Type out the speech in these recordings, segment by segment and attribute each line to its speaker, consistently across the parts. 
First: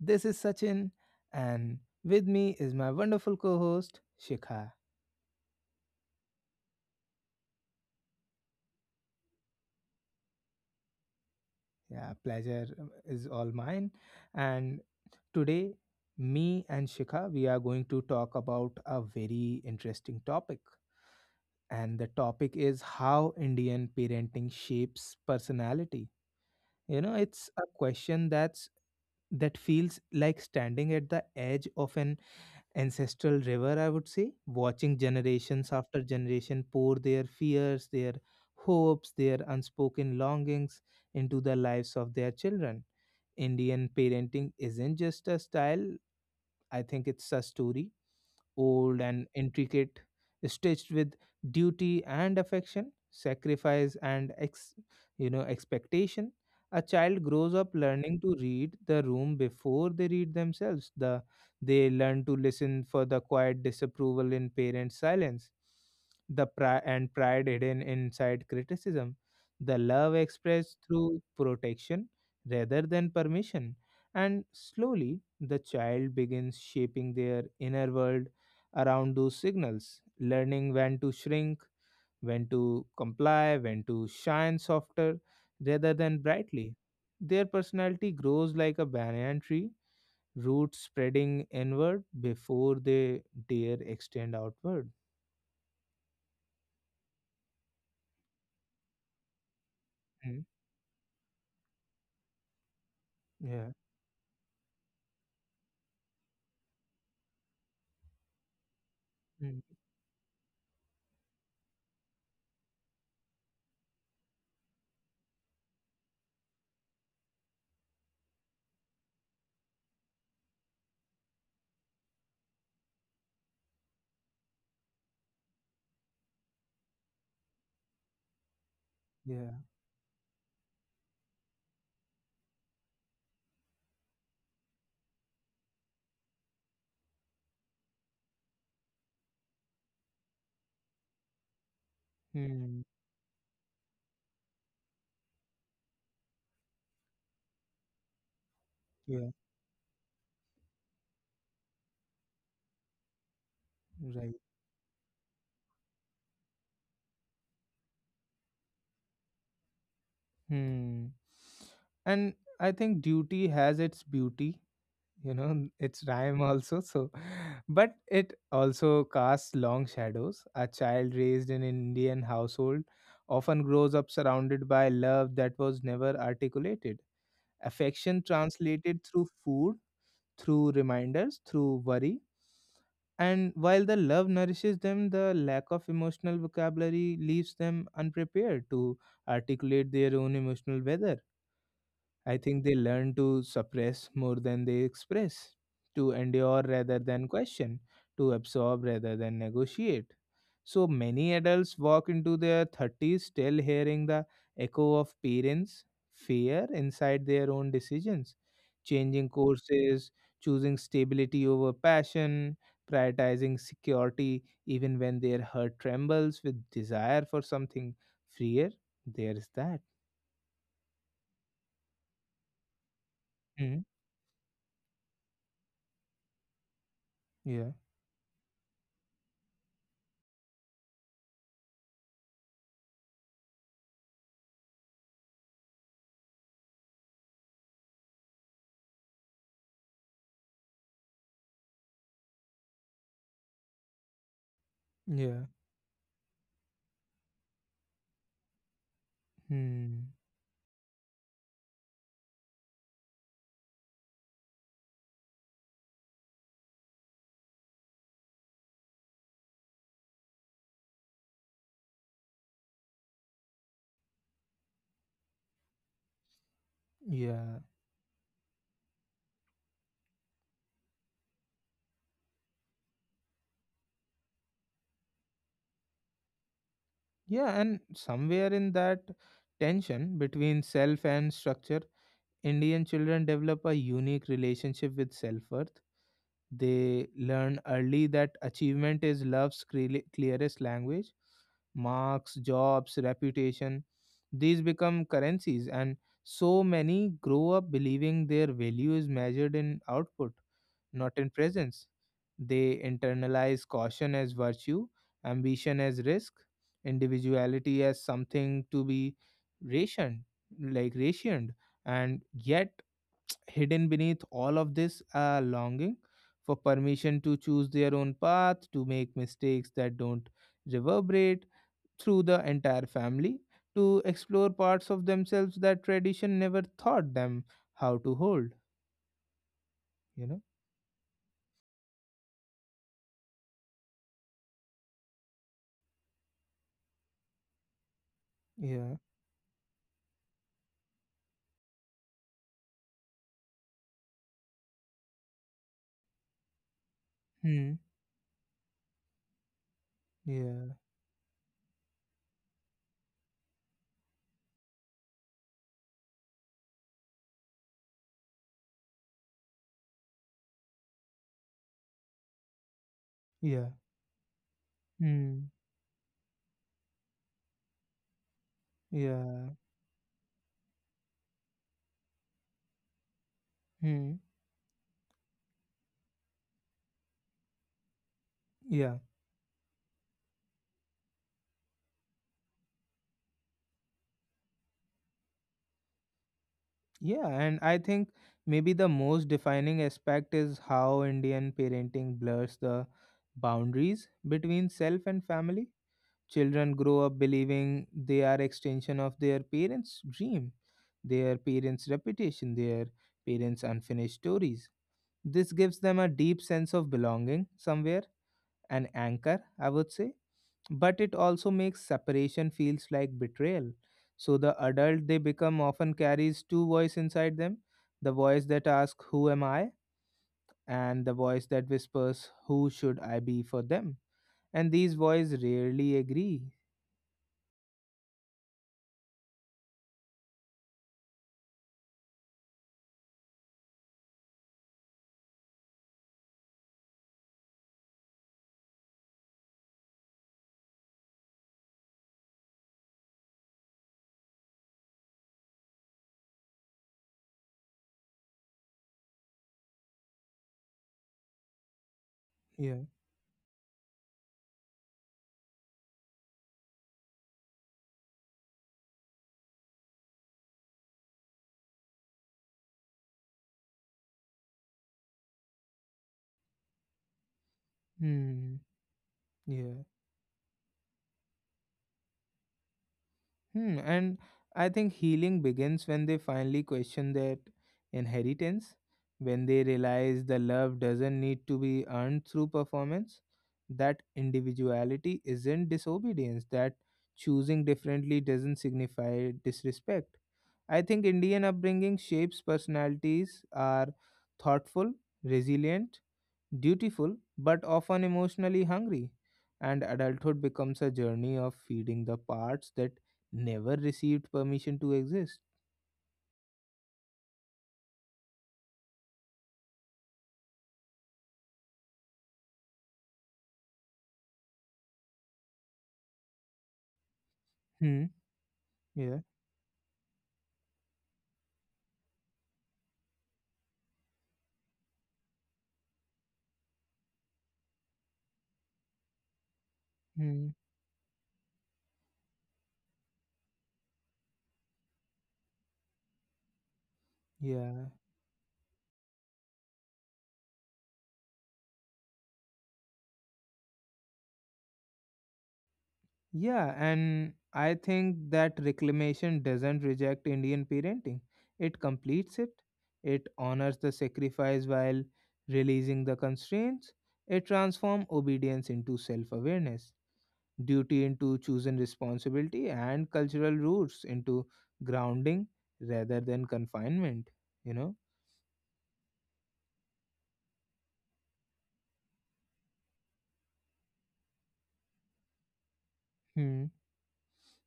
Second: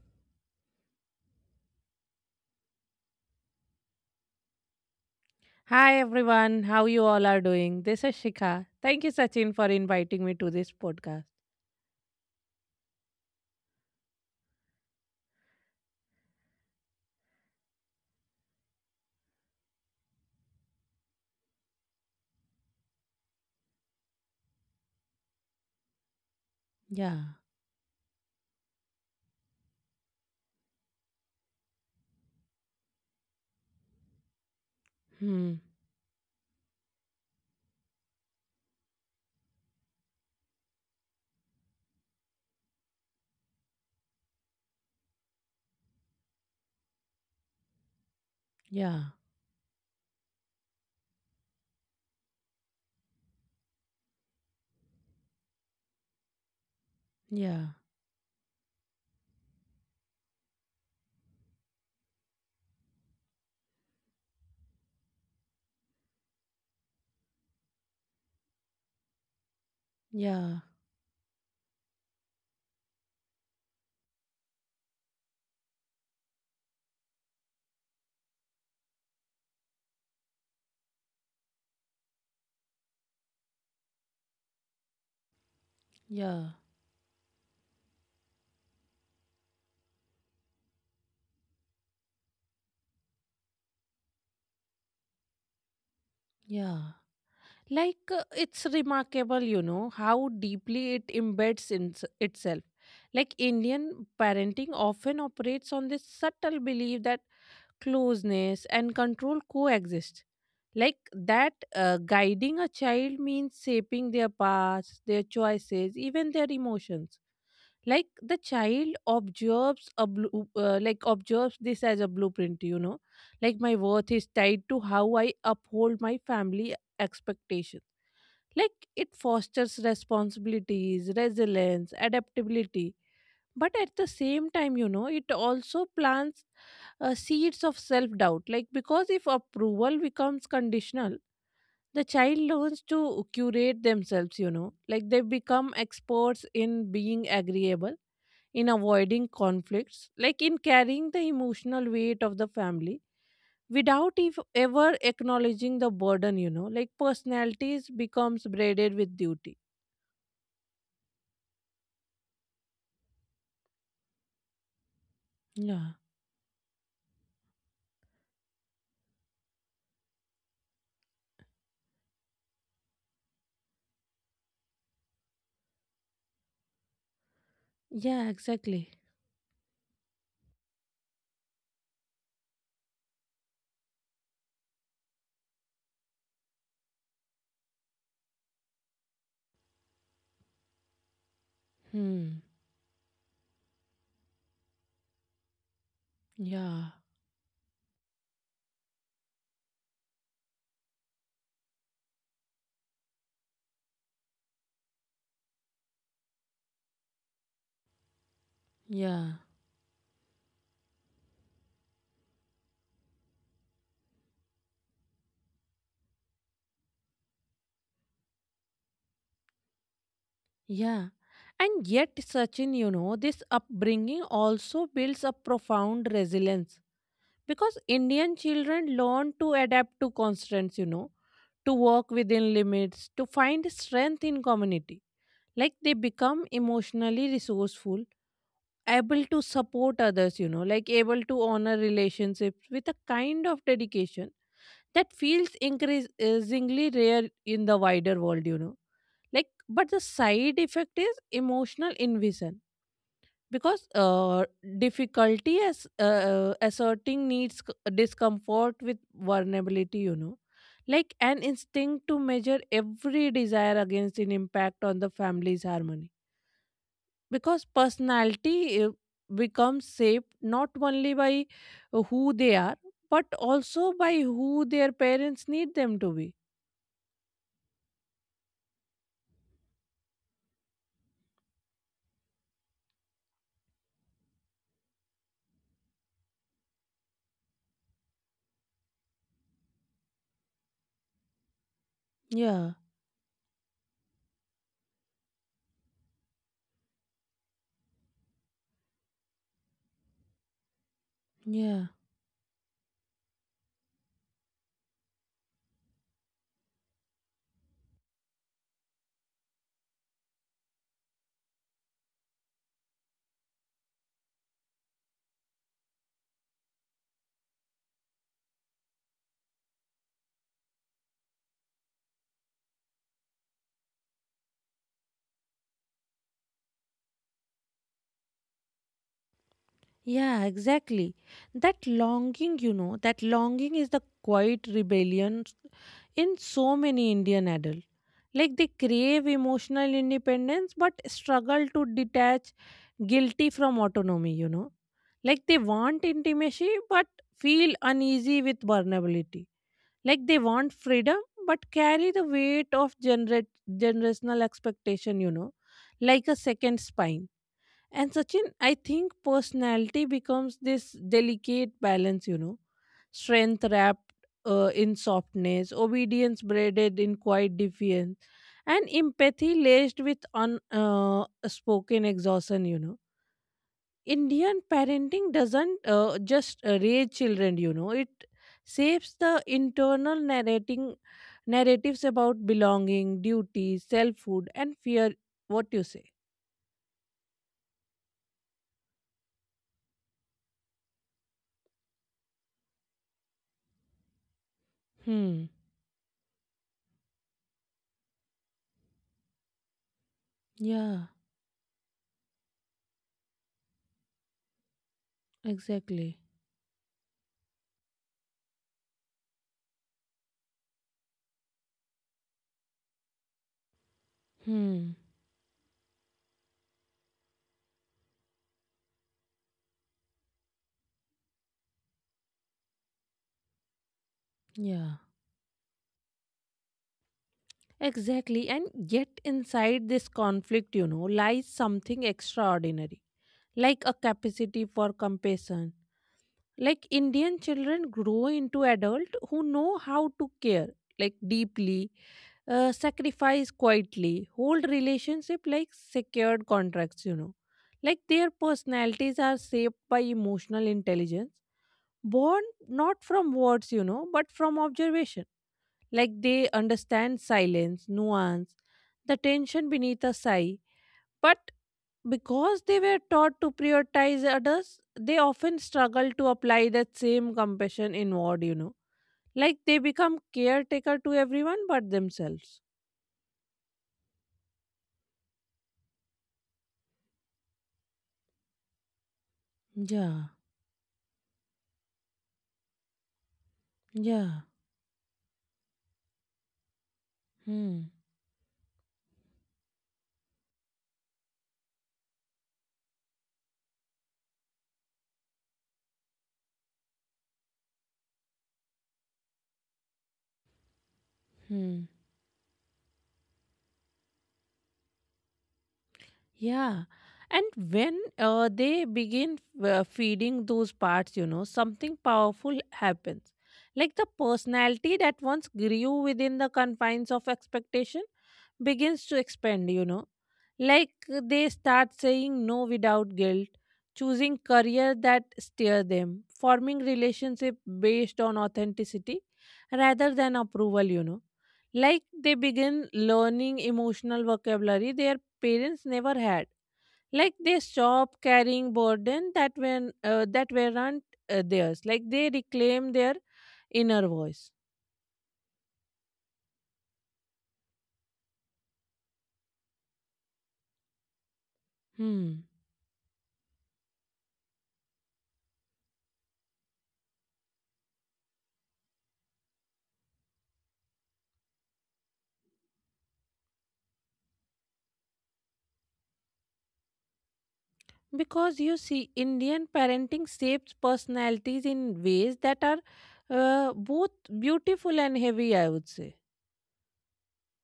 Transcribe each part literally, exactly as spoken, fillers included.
Speaker 1: This is Sachin, and with me is my wonderful co host, Shikha.
Speaker 2: Hi everyone, how you all are doing? This is Shikha. Thank you Sachin for inviting me to this podcast.
Speaker 1: Yeah, pleasure um, is all mine. And today, me and Shikha, we are going to talk about a very interesting topic. And the topic is how Indian parenting shapes personality. You know,
Speaker 2: Yeah.
Speaker 1: it's a question that's that feels like standing at the edge of an ancestral river, I would say, watching
Speaker 2: Hmm.
Speaker 1: generations after generation pour their fears, their hopes, their unspoken longings into the lives of their children. Indian parenting isn't just a style, I think it's a story,
Speaker 2: Yeah.
Speaker 1: old and intricate, stitched with duty and affection, sacrifice and ex, you know expectation. A child grows
Speaker 2: Yeah.
Speaker 1: up learning to read the room before they read themselves. The they learn to listen for the quiet disapproval in parents' silence, the pri- and pride hidden inside criticism, the love
Speaker 2: Yeah.
Speaker 1: expressed through protection rather than permission, and slowly the child begins shaping their inner world around those signals, learning when to shrink, when to comply, when to shine softer rather than
Speaker 2: Yeah.
Speaker 1: brightly. Their personality grows like a banyan tree, roots spreading inward before they dare extend outward.
Speaker 2: Yeah. Like uh, it's remarkable, you know, how
Speaker 1: Hmm.
Speaker 2: deeply it embeds in s- itself. Like
Speaker 1: Yeah.
Speaker 2: Indian parenting often operates on this subtle belief that closeness and control
Speaker 1: Hmm.
Speaker 2: coexist, like that uh, guiding a child means shaping their paths, their choices, even their emotions. Like the child observes a blue, uh, like observes this as a blueprint, you know, like my worth is tied to how I uphold my family expectations. Like it
Speaker 1: Yeah.
Speaker 2: fosters responsibilities, resilience, adaptability, but at the same time, you know, it also plants uh, seeds of self doubt. Like because if approval becomes conditional, the child learns
Speaker 1: Hmm.
Speaker 2: to curate themselves, you know, like they become experts in being agreeable, in avoiding
Speaker 1: Yeah.
Speaker 2: conflicts, like in carrying the emotional weight of the family without
Speaker 1: Right.
Speaker 2: if ever acknowledging the burden, you know, like personalities becomes braided with duty.
Speaker 1: Hmm. And I think duty has its beauty, you know,
Speaker 2: Yeah,
Speaker 1: it's rhyme also so but it also casts long shadows. A child raised in an Indian household often grows up surrounded by love that was never articulated, affection
Speaker 2: yeah, exactly.
Speaker 1: translated through food, through reminders, through worry, and while the love nourishes them, the lack of emotional vocabulary leaves them unprepared to articulate their own emotional weather. I
Speaker 2: Hmm.
Speaker 1: think they learn to suppress more than they express, to endure
Speaker 2: Yeah,
Speaker 1: rather than question, to absorb rather than negotiate. So many adults walk into their thirties still hearing the echo of parents' fear inside their own decisions, changing
Speaker 2: yeah.
Speaker 1: courses, choosing stability over passion, prioritizing security even when their heart trembles with desire for something freer. There is that.
Speaker 2: Yeah. And yet, Sachin, you know, this
Speaker 1: Mhm.
Speaker 2: upbringing also builds a profound resilience
Speaker 1: Yeah.
Speaker 2: because Indian children learn to adapt to constraints, you know, to work within limits, to find strength in community. Like they become emotionally resourceful, able to support others, you know, like able to honor relationships with a kind of dedication that
Speaker 1: Yeah.
Speaker 2: feels increasingly rare in the wider world, you know, like but the
Speaker 1: Hmm.
Speaker 2: side effect is emotional invasion because uh, difficulty as uh, asserting needs, c- discomfort with vulnerability, you know, like an instinct to measure every desire against an impact on the family's harmony,
Speaker 1: Yeah,
Speaker 2: because personality uh, becomes shaped not only by uh, who they are, but also by who their parents need them to be.
Speaker 1: yeah, and somewhere in that tension between self and structure, Indian children develop a unique relationship with self worth. They learn early that achievement is love's cre- clearest language. Marks,
Speaker 2: Yeah,
Speaker 1: jobs, reputation, these become currencies, and so many grow up believing their value is measured in output, not in presence.
Speaker 2: yeah.
Speaker 1: They internalize caution as virtue, ambition as risk, individuality as something to be rationed, like rationed, and yet hidden beneath all of this are longing for permission to choose their own path, to make mistakes that don't reverberate through the entire family, to explore parts of themselves that tradition never taught them how to hold. You know?
Speaker 2: Yeah, exactly. That longing, you know, that longing is the quiet rebellion in so many Indian adults. Like they
Speaker 1: Yeah.
Speaker 2: crave emotional independence but struggle to detach guilty from autonomy, you know. Like they want intimacy but
Speaker 1: Hmm.
Speaker 2: feel uneasy with vulnerability. Like they
Speaker 1: Yeah.
Speaker 2: want freedom but carry the weight of gener- generational expectation, you know, like a second spine. And Sachin, I think personality becomes this delicate balance, you know, strength
Speaker 1: Yeah.
Speaker 2: wrapped uh, in
Speaker 1: Hmm.
Speaker 2: softness, obedience braided in quiet defiance, and
Speaker 1: Yeah.
Speaker 2: empathy laced with unspoken uh, spoken exhaustion, you know.
Speaker 1: Hmm.
Speaker 2: Indian parenting doesn't uh, just uh, raise children, you know, it
Speaker 1: Yeah.
Speaker 2: shapes the internal narrating narratives about belonging, duty, selfhood, and fear. What you say?
Speaker 1: Yeah. And I think maybe the most defining aspect is how Indian parenting blurs the boundaries between self and
Speaker 2: Hmm.
Speaker 1: family. Children grow up believing they are extension of their parents' dream,
Speaker 2: Yeah,
Speaker 1: their parents' reputation, their parents' unfinished stories. This gives them a
Speaker 2: exactly.
Speaker 1: deep sense of belonging somewhere, an anchor, I would say, but it also makes separation feels like betrayal. So the
Speaker 2: Hmm.
Speaker 1: adult they become often carries two voice inside them, the voice that asks who am I, and the voice that whispers who should I be for them, and these
Speaker 2: Yeah.
Speaker 1: voices rarely agree.
Speaker 2: Exactly. And yet, inside this conflict, you know, lies something extraordinary, like a capacity for compassion. Like Indian children grow into adults who know how to care, like deeply, uh, sacrifice quietly, hold relationship like secured contracts, you know. Like their personalities are shaped by emotional intelligence, born
Speaker 1: Yeah.
Speaker 2: not from words, you know, but from observation. Like they understand silence, nuance, the tension beneath a sigh. But because they were taught to prioritize others, they often struggle to apply that same compassion inward,
Speaker 1: Hmm.
Speaker 2: you know. Like they
Speaker 1: Yeah.
Speaker 2: become caretaker to everyone but themselves.
Speaker 1: Hmm. And I think healing begins when they finally question that inheritance, when they realize
Speaker 2: Yeah,
Speaker 1: the love doesn't need to be earned through performance, that
Speaker 2: yeah.
Speaker 1: individuality isn't disobedience, that choosing
Speaker 2: Hmm.
Speaker 1: differently doesn't signify disrespect. I think Indian upbringing shapes personalities are thoughtful, resilient, dutiful but often emotionally hungry, and adulthood becomes a journey of feeding the parts that never received permission to exist.
Speaker 2: Yeah. And when uh, they begin uh, feeding those parts, you know, something powerful happens. Like the personality that once grew within the confines of
Speaker 1: Hmm.
Speaker 2: expectation begins to
Speaker 1: Yeah.
Speaker 2: expand, you know. Like they start saying no without guilt, choosing career that steer them, forming relationship based on authenticity rather than
Speaker 1: Hmm.
Speaker 2: approval, you know. Like they begin learning emotional vocabulary they parents never had. Like they
Speaker 1: Yeah.
Speaker 2: stop carrying burden that when uh, that weren't uh, theirs. Like they reclaim their inner voice.
Speaker 1: Yeah. And I think that reclamation doesn't reject Indian parenting, it completes
Speaker 2: Hmm.
Speaker 1: it, it honors the sacrifice while releasing the constraints, it transforms obedience into self awareness, duty into chosen responsibility, and cultural roots into grounding rather than confinement, you know?
Speaker 2: Because you see, Indian parenting shapes personalities in ways that are uh, both beautiful and heavy, I would say.
Speaker 1: Hmm.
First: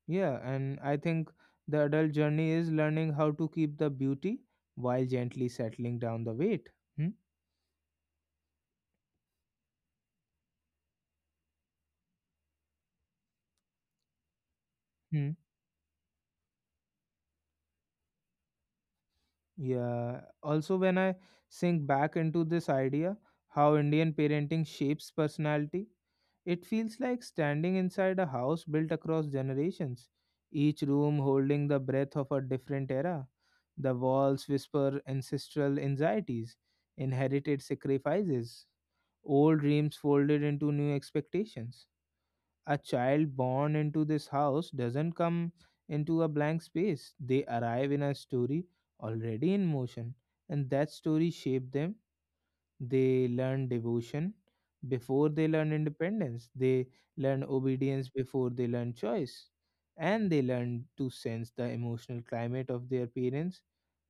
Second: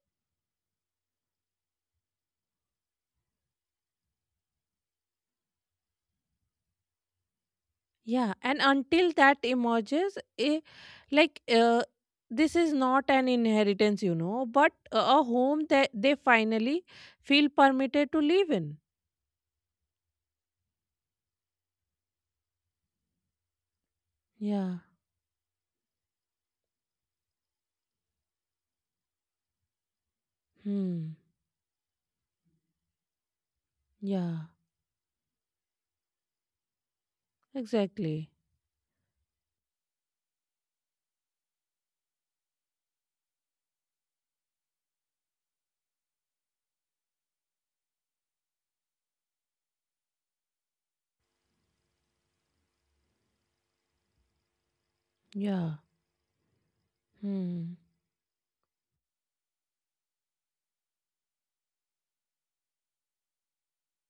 Speaker 1: Yeah, and I think the adult journey is learning how to keep the beauty while gently settling down the weight. Hmm?
Speaker 2: Yeah, and until that emerges, eh, like uh, this is not an inheritance, you know, but a a
Speaker 1: Hmm.
Speaker 2: home that they finally feel permitted to live in.
Speaker 1: Yeah. Also, when I sink back into this idea, how Indian parenting
Speaker 2: Yeah.
Speaker 1: shapes personality, it feels like standing inside a house built across generations, each
Speaker 2: Hmm.
Speaker 1: room holding the breath of a different era. The
Speaker 2: Yeah,
Speaker 1: walls whisper ancestral anxieties, inherited
Speaker 2: exactly.
Speaker 1: sacrifices, old dreams folded into new expectations. A child born into this house doesn't come into a blank space, they arrive in a story already in motion, and that story shaped them. They learn devotion before they learn
Speaker 2: Yeah.
Speaker 1: independence, they learn
Speaker 2: Hmm.
Speaker 1: obedience before they learn choice, and they learn to sense the emotional climate of their parents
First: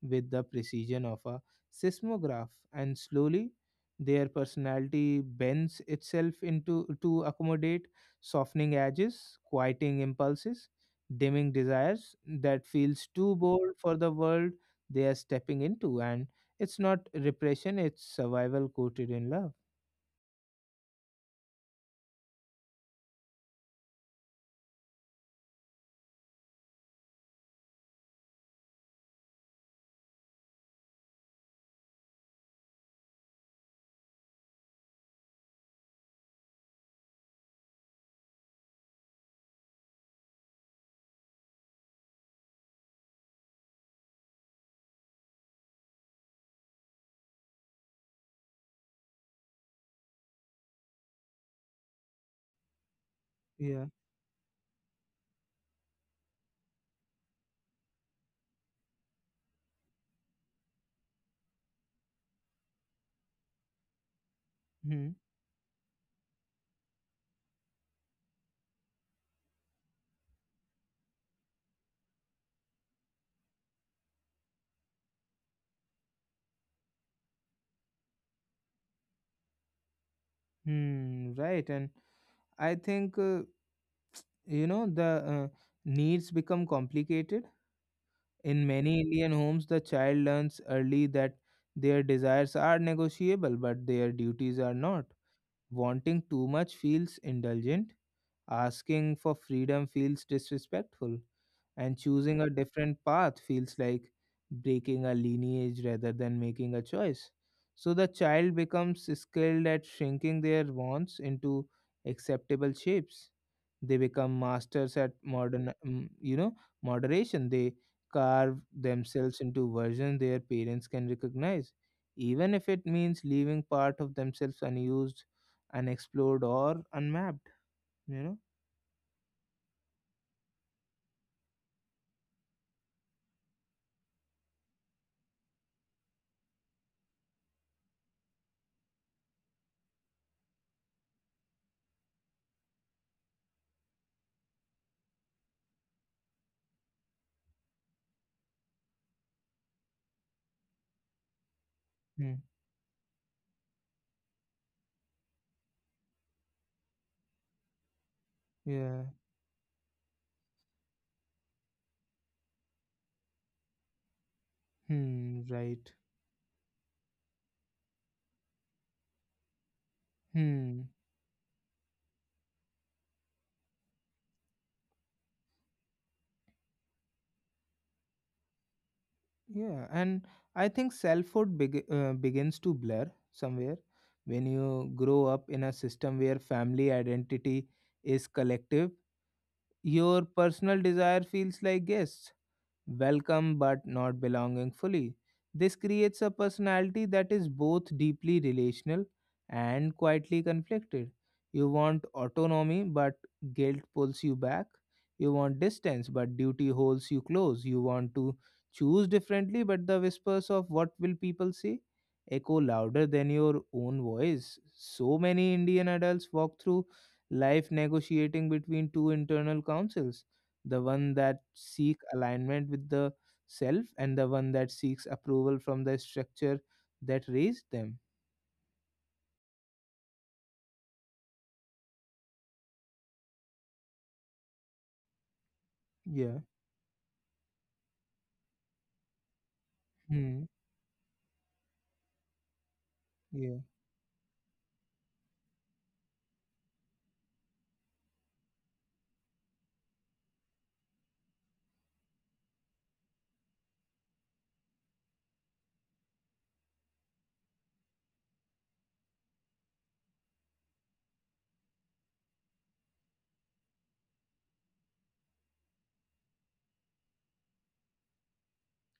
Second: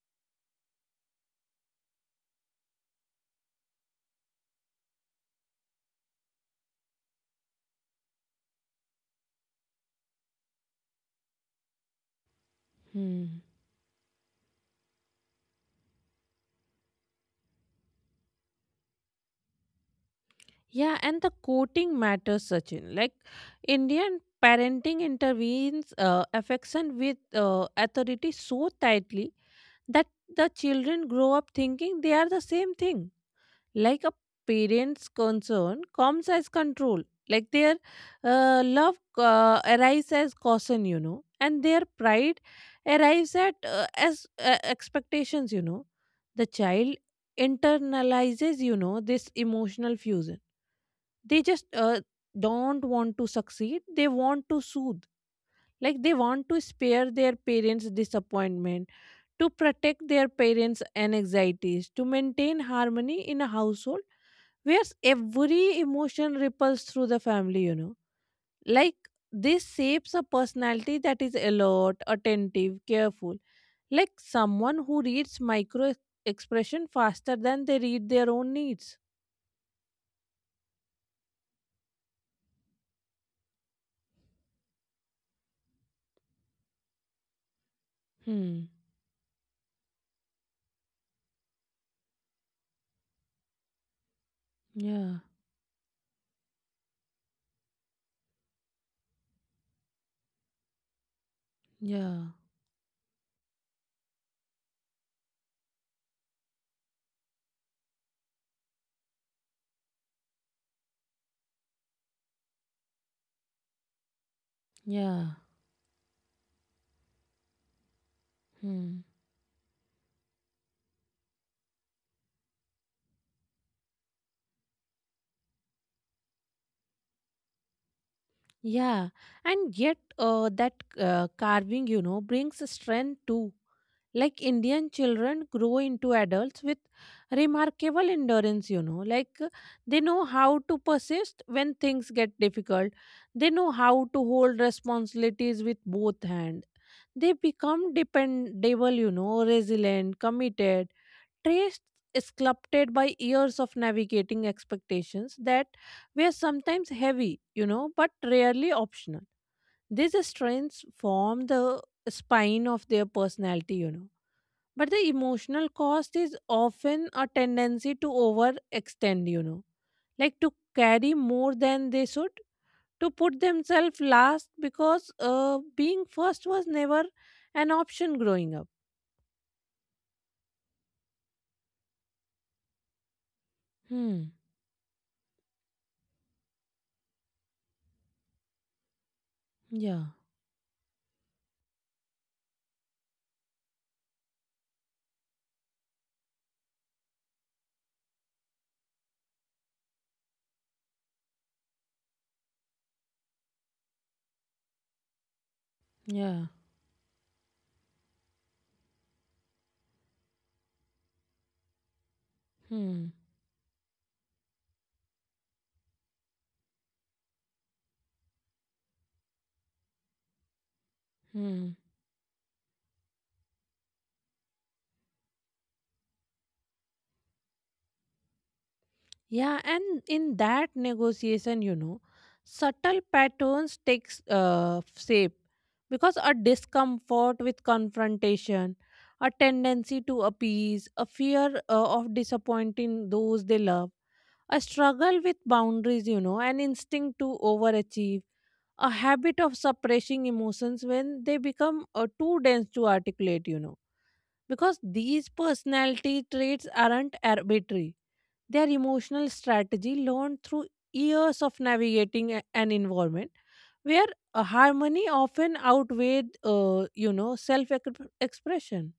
Speaker 1: with the precision of a seismograph, and slowly their personality bends itself into to accommodate, softening edges, quieting impulses, dimming desires that feels too
Speaker 2: Hmm.
Speaker 1: bold for the world they are stepping into, and it's not repression, it's survival coated in love.
Speaker 2: Yeah, and the coating matters, Sachin. Like Indian parenting intervenes uh, affection with uh, authority so tightly that the children grow up thinking they are the same thing. Like a parent's concern comes as control, like their uh, love uh, arrives as caution, you know, and their pride arrives at uh, as uh, expectations, you know. The child internalizes, you know, this emotional fusion. They just uh, don't want to succeed,
Speaker 1: Yeah.
Speaker 2: they want to soothe. Like they want to spare their parents disappointment, to protect their parents' anxieties, to maintain harmony in a household where
Speaker 1: Hmm.
Speaker 2: every emotion ripples through the family, you know. Like this shapes a personality that is alert, attentive, careful. Like someone who reads micro ex- expression faster than they read their own needs.
Speaker 1: Hmm. Right. And I think, uh, you know, the uh, needs become complicated. In
Speaker 2: Hmm.
Speaker 1: many Indian homes, the child learns early that their desires are negotiable, but their duties are not.
Speaker 2: Yeah.
Speaker 1: Wanting too much feels indulgent, asking for freedom feels disrespectful, and
Speaker 2: Yeah.
Speaker 1: choosing a different path feels like breaking a lineage rather than making a choice. So the child becomes skilled at shrinking their wants into acceptable shapes. They become masters at
Speaker 2: Yeah.
Speaker 1: modern, mm, you know, moderation. They carve
Speaker 2: Hmm.
Speaker 1: themselves into versions their parents can recognize, even if it means leaving part of themselves unused, unexplored, or unmapped. You know.
Speaker 2: Yeah. And yet, uh, that uh, carving, you know, brings strength too. Like Indian children grow into adults with remarkable endurance, you know, like uh, they know how to persist when things get difficult. They know how to hold responsibilities with both hands. They become dependable, you know, resilient, committed, traits
Speaker 1: Hmm.
Speaker 2: sculpted by years of navigating expectations that were sometimes heavy, you know, but rarely
Speaker 1: Yeah.
Speaker 2: optional. These strengths form the spine of their personality, you know. But the
Speaker 1: Hmm.
Speaker 2: emotional
Speaker 1: Right.
Speaker 2: cost is often a tendency to overextend, you know, like to
Speaker 1: Hmm.
Speaker 2: carry more than they should, to put themselves last because uh, being first was never an option growing up.
Speaker 1: Yeah. And I think selfhood beg- uh, begins to blur somewhere
Speaker 2: Hmm.
Speaker 1: when you grow up in a system where family identity is collective.
Speaker 2: Yeah.
Speaker 1: Your personal desire feels like guess, welcome but not belonging fully. This creates a personality that is both deeply relational and quietly conflicted. You want autonomy, but guilt pulls you back. You want distance, but
Speaker 2: Yeah.
Speaker 1: duty holds you close. You want to choose differently, but the whispers of what will people say echo louder
Speaker 2: Hmm.
Speaker 1: than your own voice. So many Indian adults walk through life negotiating between two internal councils, the one that
Speaker 2: Hmm.
Speaker 1: seek alignment with the self and the one that seeks approval from the structure that raised them.
Speaker 2: Yeah, and in that negotiation, you know, subtle patterns takes uh, shape because a
Speaker 1: Yeah.
Speaker 2: discomfort with confrontation, a tendency to
Speaker 1: Hmm.
Speaker 2: appease, a fear uh, of disappointing those they
Speaker 1: Yeah.
Speaker 2: love, a struggle with boundaries, you know, an instinct to overachieve, a habit of suppressing emotions when they become uh, too dense to articulate, you know, because these personality traits aren't arbitrary, their emotional strategy learned through years of navigating a- an environment where a harmony often outweighed, uh, you know, self expression.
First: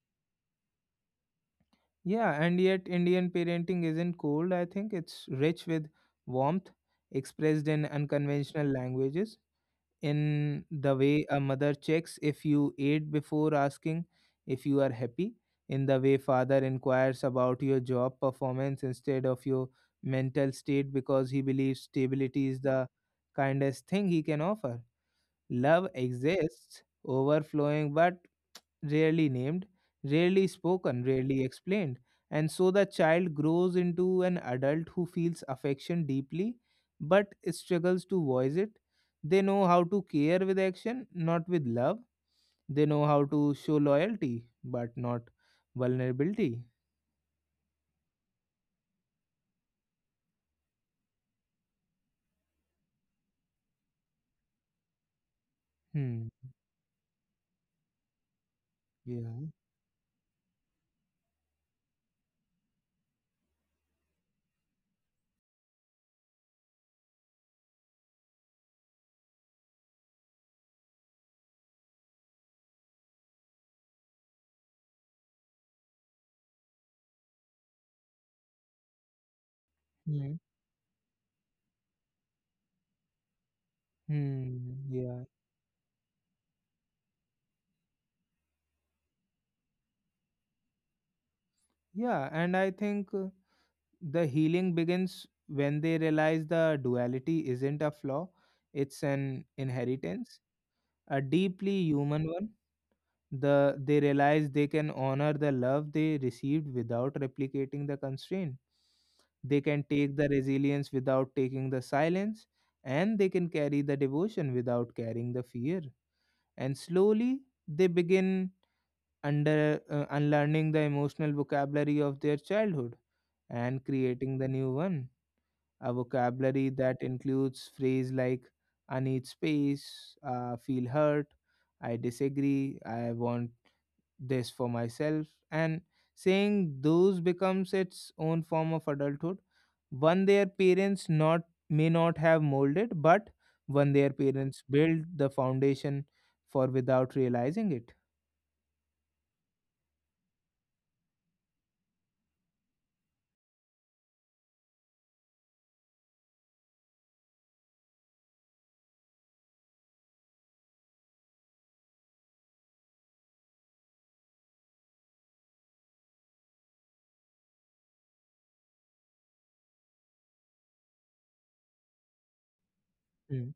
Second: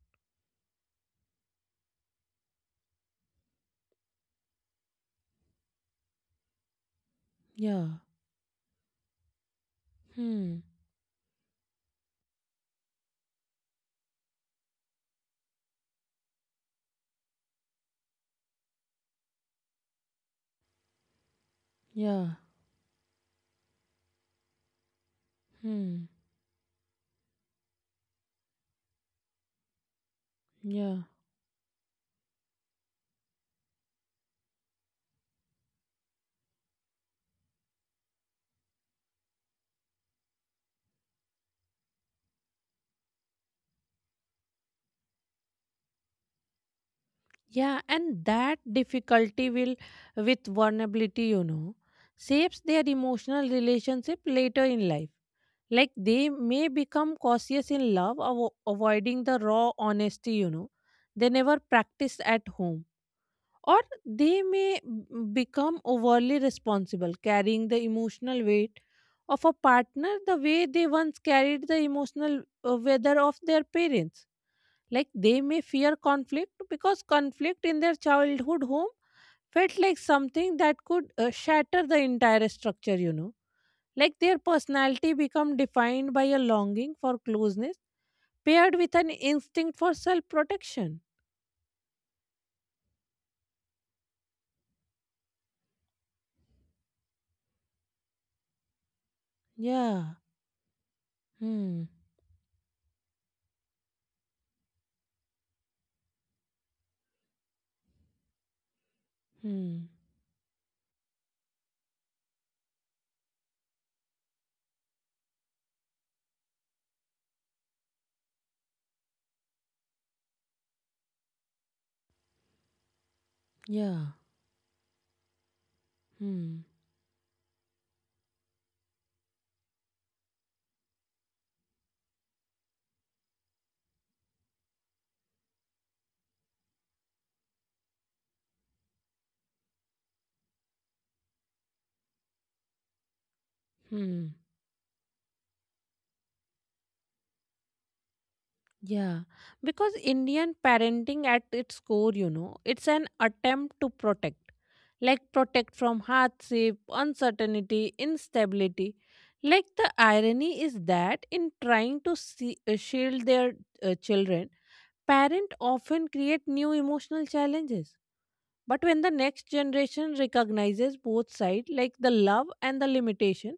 Speaker 1: Yeah, and yet Indian parenting isn't cold, I think it's rich with warmth expressed in
Speaker 2: Yeah.
Speaker 1: unconventional languages,
Speaker 2: Hmm.
Speaker 1: in the way a mother checks if you ate before asking if you are happy, in the way father inquires about your job performance instead of your mental state because he believes
Speaker 2: Yeah.
Speaker 1: stability is the kindest thing he can offer. Love
Speaker 2: Hmm.
Speaker 1: exists, overflowing, but rarely named, rarely
Speaker 2: Yeah.
Speaker 1: spoken, rarely explained. And so the child grows into an adult who feels affection deeply but struggles to voice it. They know how to care with action, not with love. They know how to show loyalty but not vulnerability.
Speaker 2: Yeah. And that difficulty will, with vulnerability, you know, shapes their emotional relationship later in life. Like
Speaker 1: Hmm.
Speaker 2: they may become cautious in love, avo- avoiding the
Speaker 1: Yeah.
Speaker 2: raw honesty, you know, they never practiced at home, or they may b- become overly responsible, carrying the emotional weight of a partner the way they once carried the emotional uh, weather of their parents. Like they may fear conflict because conflict in their childhood home felt like
Speaker 1: Hmm.
Speaker 2: something that could uh, shatter the entire structure, you know. Like their
Speaker 1: Hmm.
Speaker 2: personality
Speaker 1: Yeah.
Speaker 2: become defined by a longing for closeness paired with an instinct for self protection.
Speaker 1: Yeah. And I think uh, the healing begins when they realize the duality isn't a flaw, it's an
Speaker 2: Yeah.
Speaker 1: inheritance, a deeply
Speaker 2: Hmm.
Speaker 1: human one. The they realize they can honor the love they received without replicating the constraint, they can
Speaker 2: Hmm.
Speaker 1: take the resilience without taking the silence, and they can carry the devotion without carrying the fear, and slowly they begin under uh, unlearning the emotional vocabulary of their childhood and
Speaker 2: Yeah.
Speaker 1: creating the new one, a
Speaker 2: Hmm.
Speaker 1: vocabulary that includes phrases like I need space, uh, feel hurt, I disagree, I want this for myself. And saying those becomes its own form of adulthood. One their parents not may not have molded, but one their
Speaker 2: Hmm.
Speaker 1: parents build the foundation for without realizing it.
Speaker 2: Yeah. Because Indian parenting at its core, you know, it's an attempt to protect. Like protect from hardship, uncertainty, instability. Like the irony is that in trying to see, uh, shield their uh, children, parent often create new emotional challenges. But when the next generation recognizes both sides, like the love and the
Speaker 1: Mm.
Speaker 2: limitation,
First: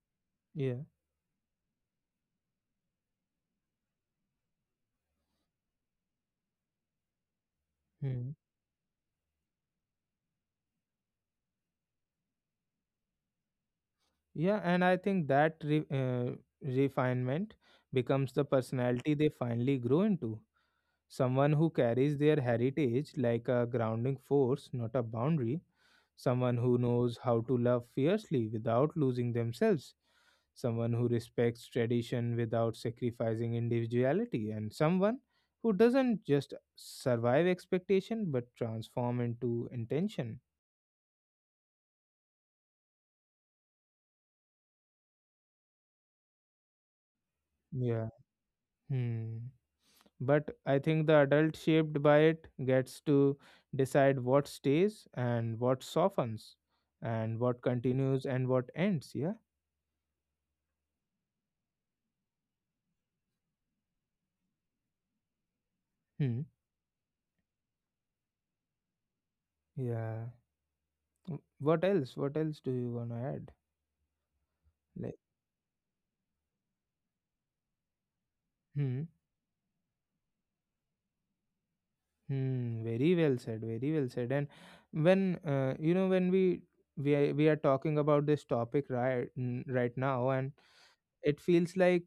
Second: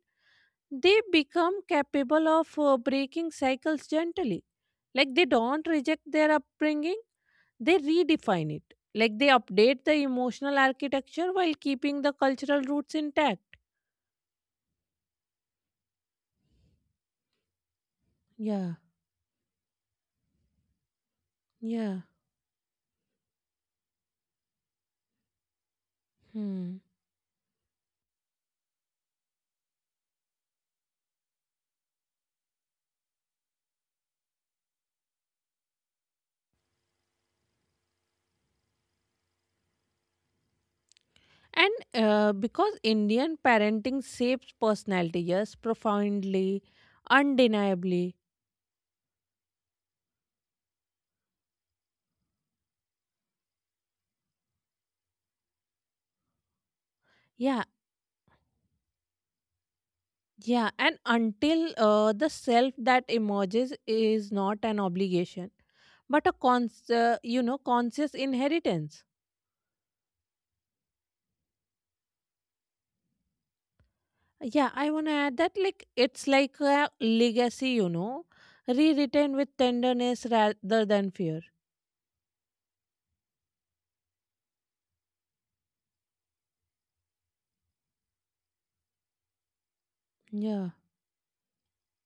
Speaker 1: Yeah.
Speaker 2: they become capable of uh, breaking cycles gently. Like they don't reject their upbringing, they
Speaker 1: Mm.
Speaker 2: redefine it. Like they update the emotional architecture while keeping the cultural roots intact.
Speaker 1: Yeah, and I think that re- uh, refinement becomes the
Speaker 2: Yeah,
Speaker 1: personality they finally grow into. Someone who
Speaker 2: yeah.
Speaker 1: carries their heritage like a grounding force, not a boundary. Someone who
Speaker 2: Hmm.
Speaker 1: knows how to love fiercely without losing themselves. Someone who respects tradition without sacrificing individuality. And someone who doesn't just survive expectation but transform into intention.
Speaker 2: And uh, because Indian parenting shapes personality, yes, profoundly,
Speaker 1: Yeah.
Speaker 2: undeniably.
Speaker 1: Hmm. But I think the adult shaped by it gets to decide what stays and what softens and
Speaker 2: Yeah,
Speaker 1: what continues and what ends. Yeah.
Speaker 2: yeah. And until uh, the self that emerges is not an obligation, but a
Speaker 1: Hmm.
Speaker 2: cons- uh, you know, conscious inheritance.
Speaker 1: Yeah. W- what else what else do you want to add,
Speaker 2: Yeah, I want to
Speaker 1: like?
Speaker 2: add that, like, it's like a legacy, you know,
Speaker 1: Hmm,
Speaker 2: rewritten with tenderness rather than fear.
Speaker 1: hmm, very well said, very well said. And when uh, you know, when we we are, we are talking about this topic right n- right now, and
Speaker 2: Yeah,
Speaker 1: it feels like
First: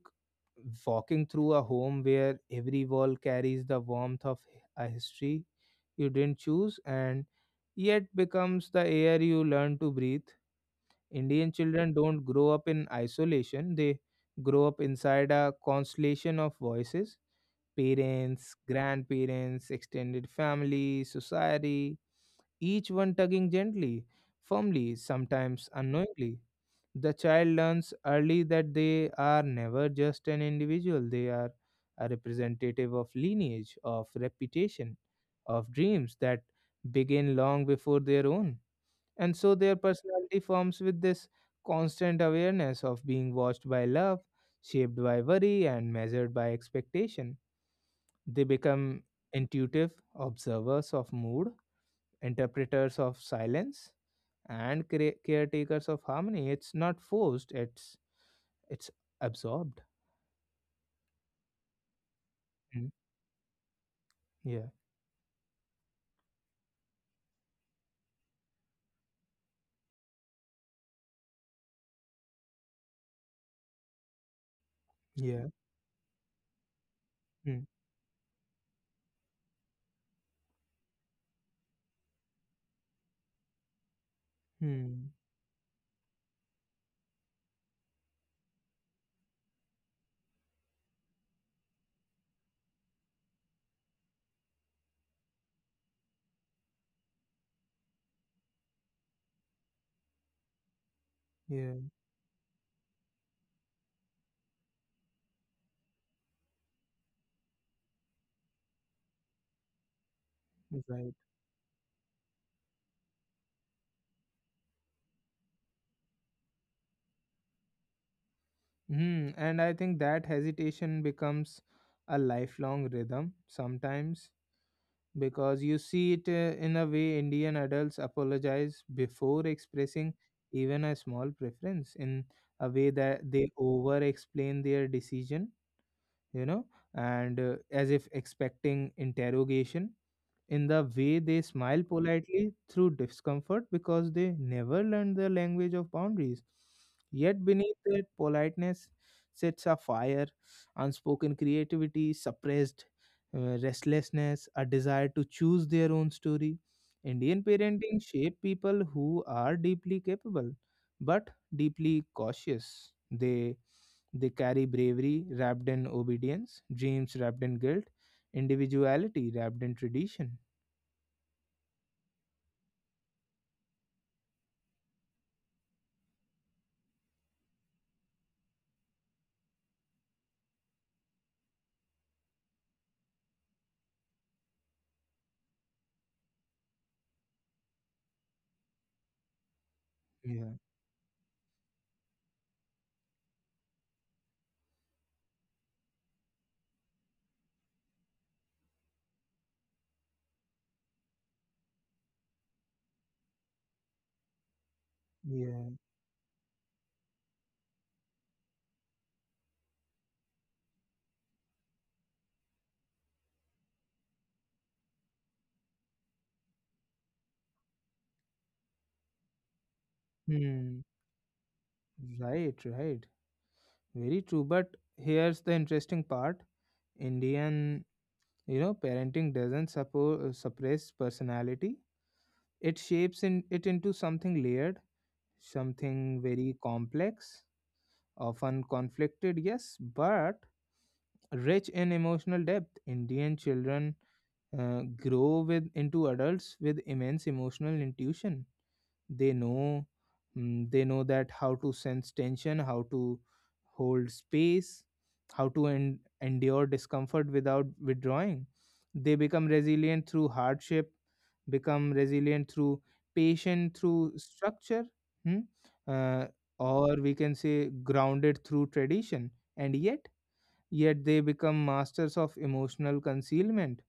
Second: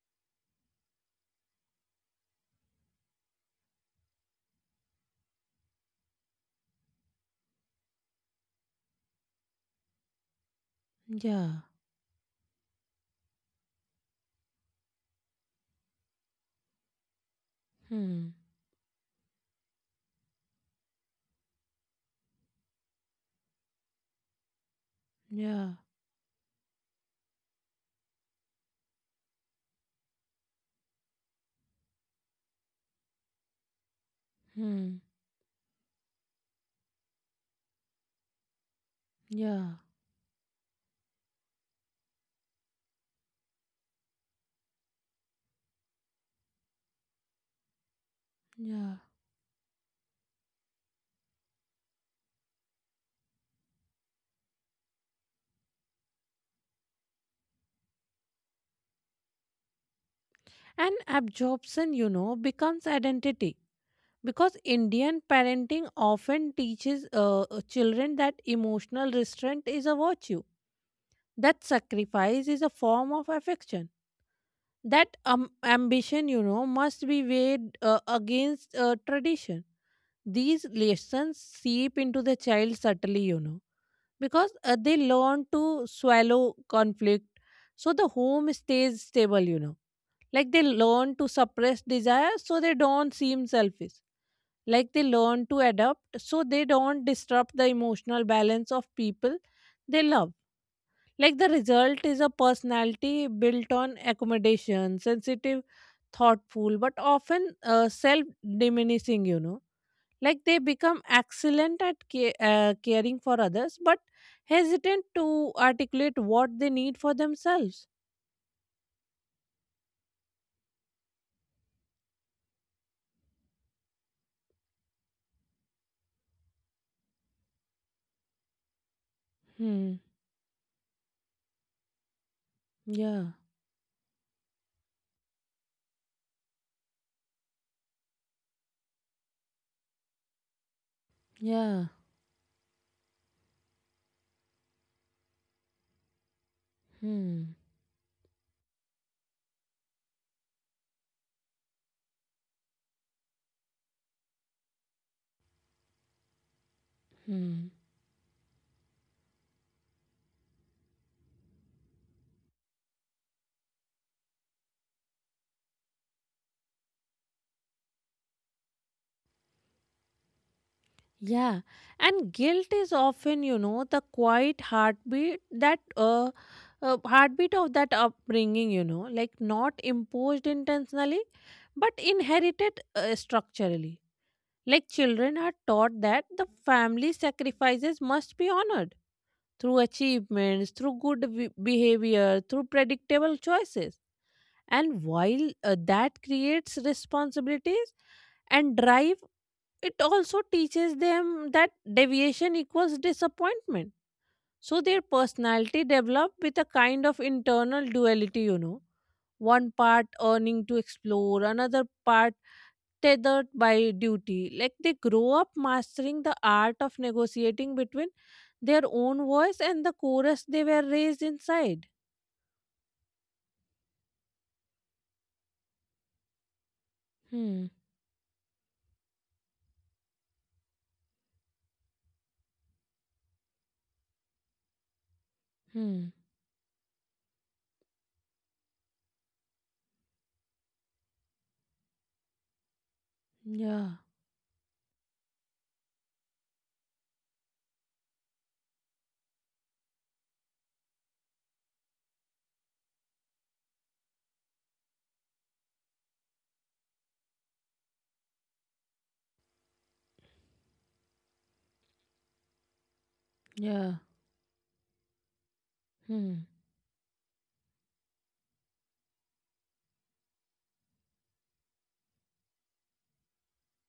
Speaker 1: walking through a home where every wall carries the warmth of a history you didn't choose and yet becomes the air you learn to breathe.
Speaker 2: yeah,
Speaker 1: Indian children don't grow up in isolation, they grow up inside a constellation of voices,
Speaker 2: hmm,
Speaker 1: parents, grandparents, extended family, society, each one tugging gently, firmly, sometimes
Speaker 2: yeah,
Speaker 1: unknowingly. The child learns early that they are never just an individual, they are a representative of lineage, of reputation,
Speaker 2: hmm,
Speaker 1: of dreams that begin long before their own. And so
Speaker 2: yeah,
Speaker 1: their personality forms with this constant awareness of being watched by love, shaped by worry, and measured by expectation. They
Speaker 2: yeah.
Speaker 1: become intuitive observers of mood, interpreters of silence, and care- caretakers of harmony. It's not forced, it's it's absorbed.
Speaker 2: And absorption, you know, becomes
Speaker 1: Mm.
Speaker 2: identity. Because
Speaker 1: Yeah.
Speaker 2: Indian parenting often teaches uh, uh, children that emotional restraint is a virtue, that sacrifice is a form of affection, that
Speaker 1: Yeah.
Speaker 2: um, ambition, you know, must be
Speaker 1: Mm.
Speaker 2: weighed uh, against uh, tradition. These lessons seep into the child subtly, you know, because uh, they
Speaker 1: Hmm.
Speaker 2: learn to swallow conflict so the home stays stable, you know, like they learn to suppress desire so they don't seem selfish. Like they learn to adapt so they don't disrupt the emotional balance of people they love. Like the
Speaker 1: Yeah.
Speaker 2: result is a personality built on accommodation, sensitive, thoughtful, but often uh, self diminishing, you know. Like they become
Speaker 1: Right.
Speaker 2: excellent at ca- uh, caring for others, but hesitant to articulate what they need for themselves.
Speaker 1: Hmm. And I think that hesitation becomes a lifelong rhythm sometimes because you see it uh, in a way Indian adults apologize before
Speaker 2: Hmm.
Speaker 1: expressing even a small preference in a way
Speaker 2: Yeah.
Speaker 1: that they over explain their decision, you know, and uh, as if expecting interrogation in the way they smile
Speaker 2: Yeah.
Speaker 1: politely through discomfort because they never learned the language of boundaries. Yet,
Speaker 2: Hmm.
Speaker 1: beneath that politeness sits a fire, unspoken creativity, suppressed uh, restlessness, a desire to choose their own story. Indian
Speaker 2: Hmm.
Speaker 1: parenting shape people who are deeply capable but deeply cautious. They they carry bravery wrapped in obedience, dreams wrapped in guilt, individuality wrapped in tradition.
Speaker 2: Yeah, and guilt is often, you know, the quiet heartbeat that uh, uh, heartbeat of that upbringing, you know, like not imposed intentionally, but inherited uh, structurally. Like children are taught that the family sacrifices must be honored through
Speaker 1: Yeah,
Speaker 2: achievements, through good v- behavior, through predictable choices. And while uh, that creates responsibilities and drive, it also teaches them that deviation equals disappointment. So their
Speaker 1: yeah.
Speaker 2: personality developed with a kind of internal duality, you know. One part earning to explore, another part tethered by duty. Like they grow up mastering the art of negotiating between their own voice and the chorus they
Speaker 1: Hmm.
Speaker 2: were raised inside.
Speaker 1: Right, right. Very true. But here's the interesting part.
Speaker 2: Hmm,
Speaker 1: Indian, you know, parenting doesn't suppo- uh, suppress personality. It shapes in it into something layered,
Speaker 2: hmm,
Speaker 1: something very complex, often conflicted, yes, but rich in emotional depth. Indian children
Speaker 2: yeah,
Speaker 1: uh, grow with into adults with immense emotional intuition they know mm, they know that how to sense tension how to hold space how to en- endure discomfort without withdrawing they become resilient through hardship become resilient through patient
Speaker 2: yeah,
Speaker 1: through structure. Hmm? uh,
Speaker 2: hmm,
Speaker 1: or we can say grounded through tradition and yet yet they become masters of emotional concealment.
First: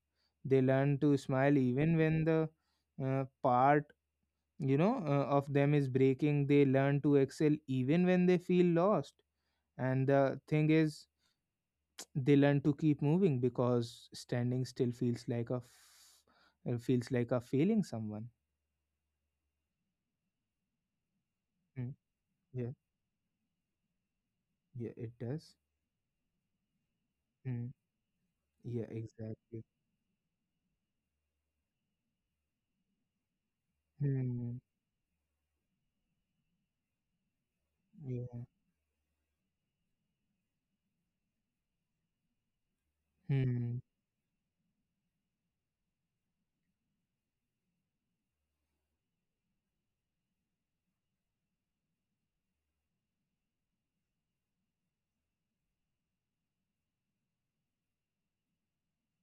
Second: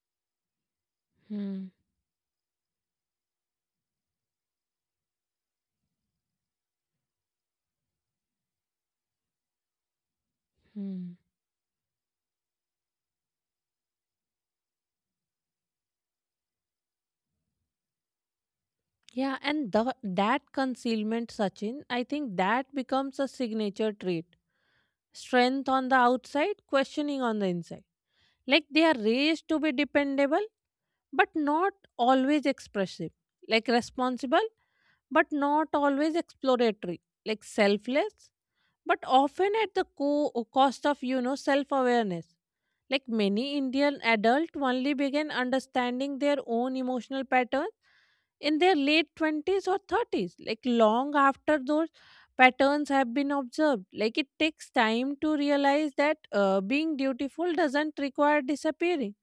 Speaker 1: They learn to smile
Speaker 2: hmm,
Speaker 1: even when the uh, part you know uh, of them is breaking. They learn to excel even when they feel lost. And the thing is
Speaker 2: hmm.
Speaker 1: they learn to keep moving because standing still feels like a f- uh, feels like a failing someone.
Speaker 2: Yeah, and the, that concealment, Sachin,
Speaker 1: Mm.
Speaker 2: I think
Speaker 1: Yeah,
Speaker 2: that becomes a signature trait.
Speaker 1: yeah it does.
Speaker 2: Strength on the outside, questioning on the
Speaker 1: Mm.
Speaker 2: inside. Like they
Speaker 1: Yeah,
Speaker 2: are raised to
Speaker 1: exactly.
Speaker 2: be dependable, but not always expressive. Like responsible,
Speaker 1: Mm.
Speaker 2: but not always exploratory. Like selfless,
Speaker 1: Yeah.
Speaker 2: but often at the co- cost of, you know, self awareness. Like many
Speaker 1: Mm.
Speaker 2: Indian adults only began understanding their own emotional patterns in their late twenties or thirties, like long after those patterns have been observed. Like it takes time to realize that uh, being dutiful doesn't require disappearing,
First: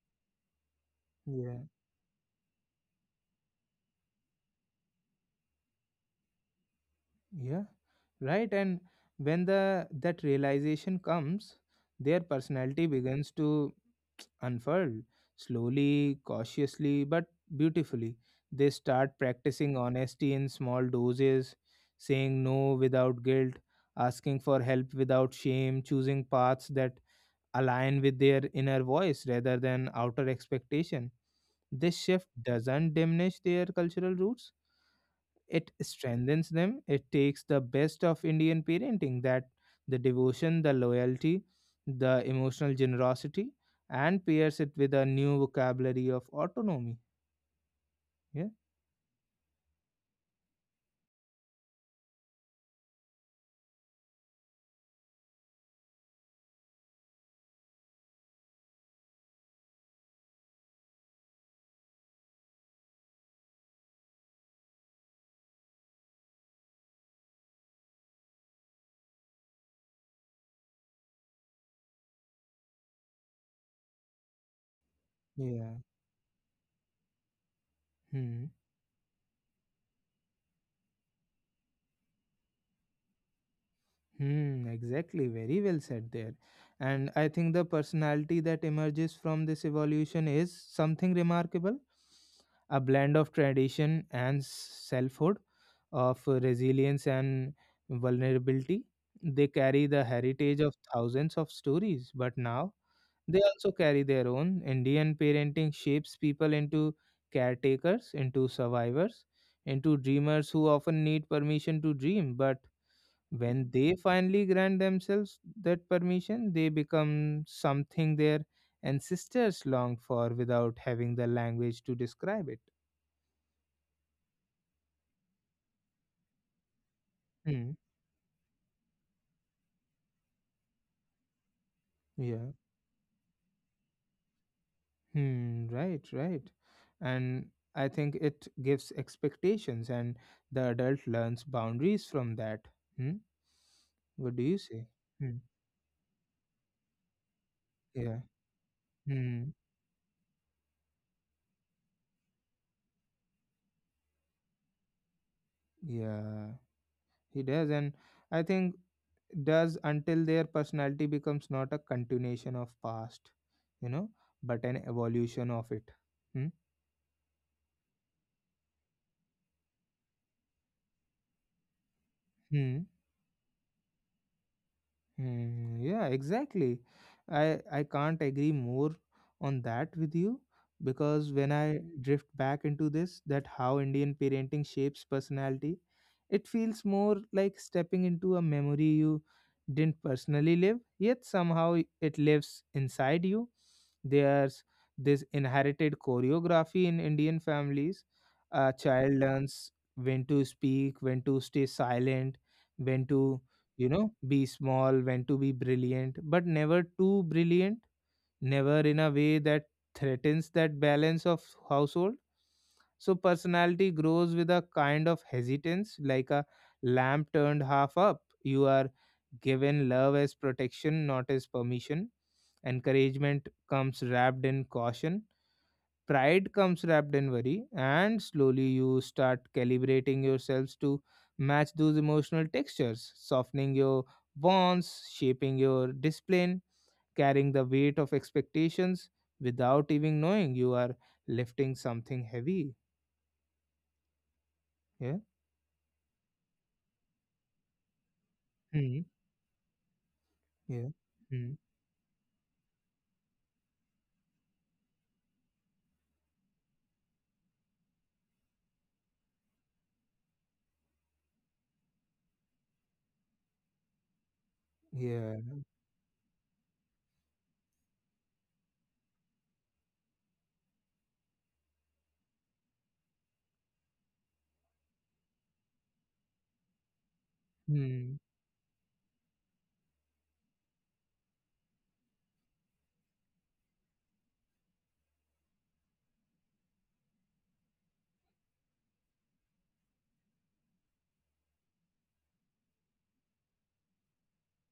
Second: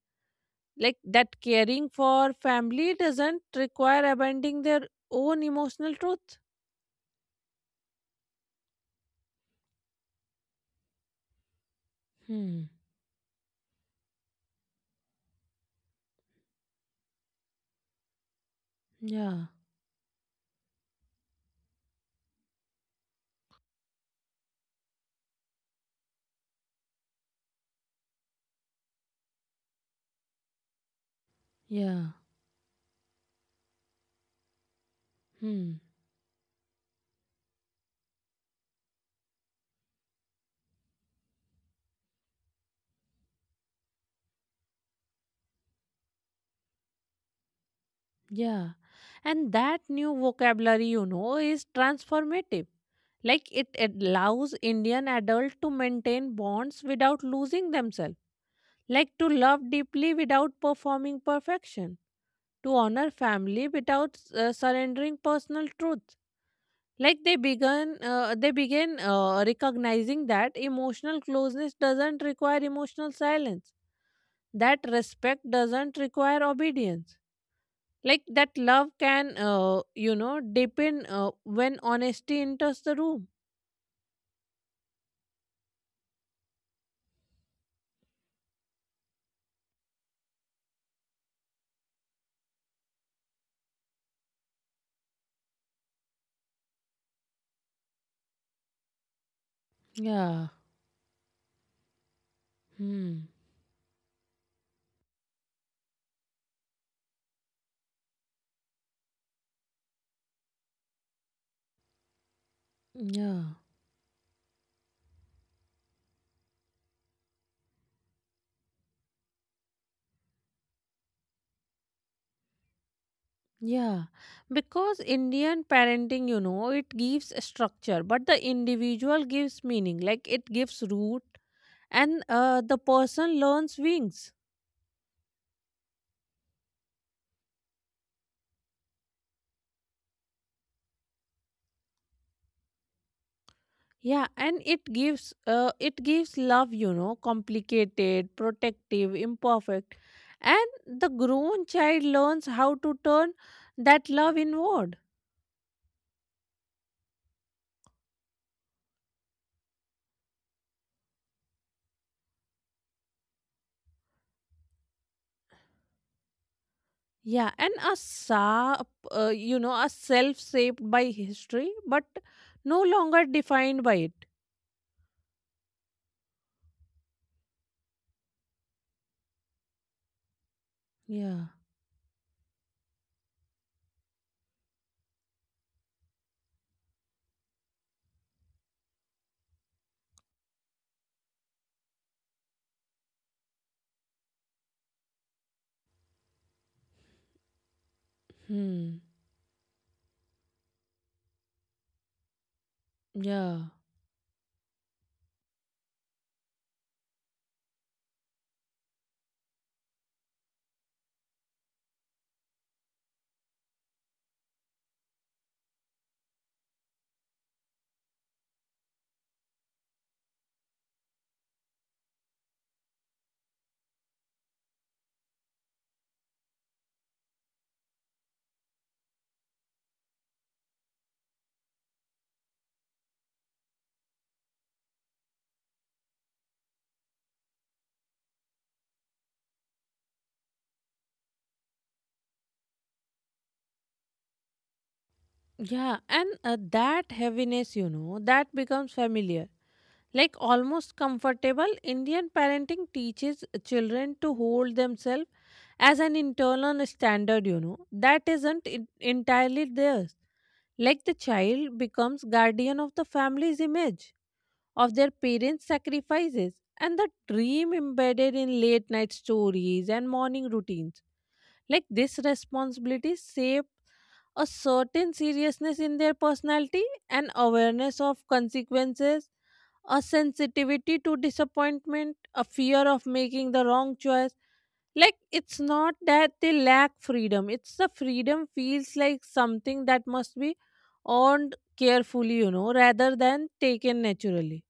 Speaker 2: like that
Speaker 1: Yeah,
Speaker 2: caring for family doesn't require abandoning their own emotional truth.
Speaker 1: yeah, right. And when the that realization comes their
Speaker 2: Hmm.
Speaker 1: personality begins to unfurled slowly, cautiously, but beautifully. They start
Speaker 2: Yeah.
Speaker 1: practicing honesty in small doses, saying no without guilt, asking for help without shame, choosing paths that align with their inner voice rather than outer expectation. This
Speaker 2: Yeah.
Speaker 1: shift doesn't diminish their cultural roots, it
Speaker 2: Hmm.
Speaker 1: strengthens them. It takes the best of Indian parenting that the devotion, the loyalty, the emotional generosity, and pairs it with a new vocabulary of autonomy. Yeah.
Speaker 2: Yeah. And that new vocabulary, you know, is transformative. Like it allows Indian adult to maintain bonds without losing themselves, like to love deeply without performing perfection, to honor family without uh, surrendering personal truth. Like they began, uh, they began uh, recognizing that emotional closeness doesn't require emotional silence, that respect
Speaker 1: Yeah.
Speaker 2: doesn't require obedience like
Speaker 1: Hmm.
Speaker 2: that love can, uh, you know, deepen uh, when honesty enters the room.
Speaker 1: Hmm, exactly. Very well said there. And I think the personality that emerges from this evolution is something remarkable, a blend of tradition and selfhood, of resilience and vulnerability. They carry the
Speaker 2: Yeah.
Speaker 1: heritage of thousands of stories, but now
Speaker 2: Hmm.
Speaker 1: they also carry their own. Indian parenting shapes people into caretakers, into survivors, into dreamers who often need permission to dream, but
Speaker 2: Yeah.
Speaker 1: when they finally grant themselves that permission, they become something their ancestors longed for without having the language to describe it.
Speaker 2: Yeah. Because Indian parenting, you know, it gives a
Speaker 1: Hmm.
Speaker 2: structure, but the individual gives meaning. Like it gives root and
Speaker 1: Yeah.
Speaker 2: uh, the person learns wings.
Speaker 1: Hmm. Right. Right. And I think it gives expectations, and the adult learns boundaries from that. Hmm.
Speaker 2: Yeah,
Speaker 1: What do you
Speaker 2: and
Speaker 1: say?
Speaker 2: it gives
Speaker 1: Hmm.
Speaker 2: uh, it gives love, you know,
Speaker 1: Yeah.
Speaker 2: complicated, protective,
Speaker 1: Hmm.
Speaker 2: imperfect. And the grown child learns how to turn that love inward.
Speaker 1: Yeah. He does, and I think does until their personality becomes not a continuation of past, you know, but an evolution of it. Hmm?
Speaker 2: Yeah, and a saap, uh, you know, a self shaped by history, but
Speaker 1: Hmm.
Speaker 2: no longer defined by it.
Speaker 1: Hmm, yeah, exactly. I I can't agree more on that with you because
Speaker 2: Yeah.
Speaker 1: when I drift back into this, that how Indian parenting shapes personality, it feels more like stepping into a memory you didn't personally live, yet somehow it lives inside you. There's this inherited choreography in Indian families. A
Speaker 2: Hmm.
Speaker 1: child learns when to speak, when to stay silent, when to
Speaker 2: Yeah.
Speaker 1: you know be small, when to be brilliant but never too brilliant, never in a way that threatens that balance of household. So personality grows with a kind of hesitance like a lamp turned half up. You are given love as protection not as permission. Encouragement comes wrapped in caution, pride comes wrapped in worry, and slowly you start calibrating yourselves to match those emotional textures, softening your bonds, shaping your discipline, carrying the weight of expectations without even knowing you are lifting something heavy. Yeah.
Speaker 2: Yeah. And uh, that heaviness, you know, that becomes
Speaker 1: Hmm.
Speaker 2: familiar. Like
Speaker 1: Yeah.
Speaker 2: almost
Speaker 1: Hmm.
Speaker 2: comfortable, Indian parenting teaches children to hold themselves as an internal standard, you know, that isn't en- entirely theirs. Like the child becomes guardian of the family's image, of their
Speaker 1: Yeah.
Speaker 2: parents' sacrifices and the dream embedded in late night stories and morning routines. Like this responsibility shaped a certain seriousness in their personality, an awareness
Speaker 1: Hmm.
Speaker 2: of consequences, a sensitivity to disappointment, a fear of making the wrong choice. Like it's not that they lack freedom, it's the freedom feels like something that must be earned carefully, you know, rather than taken naturally.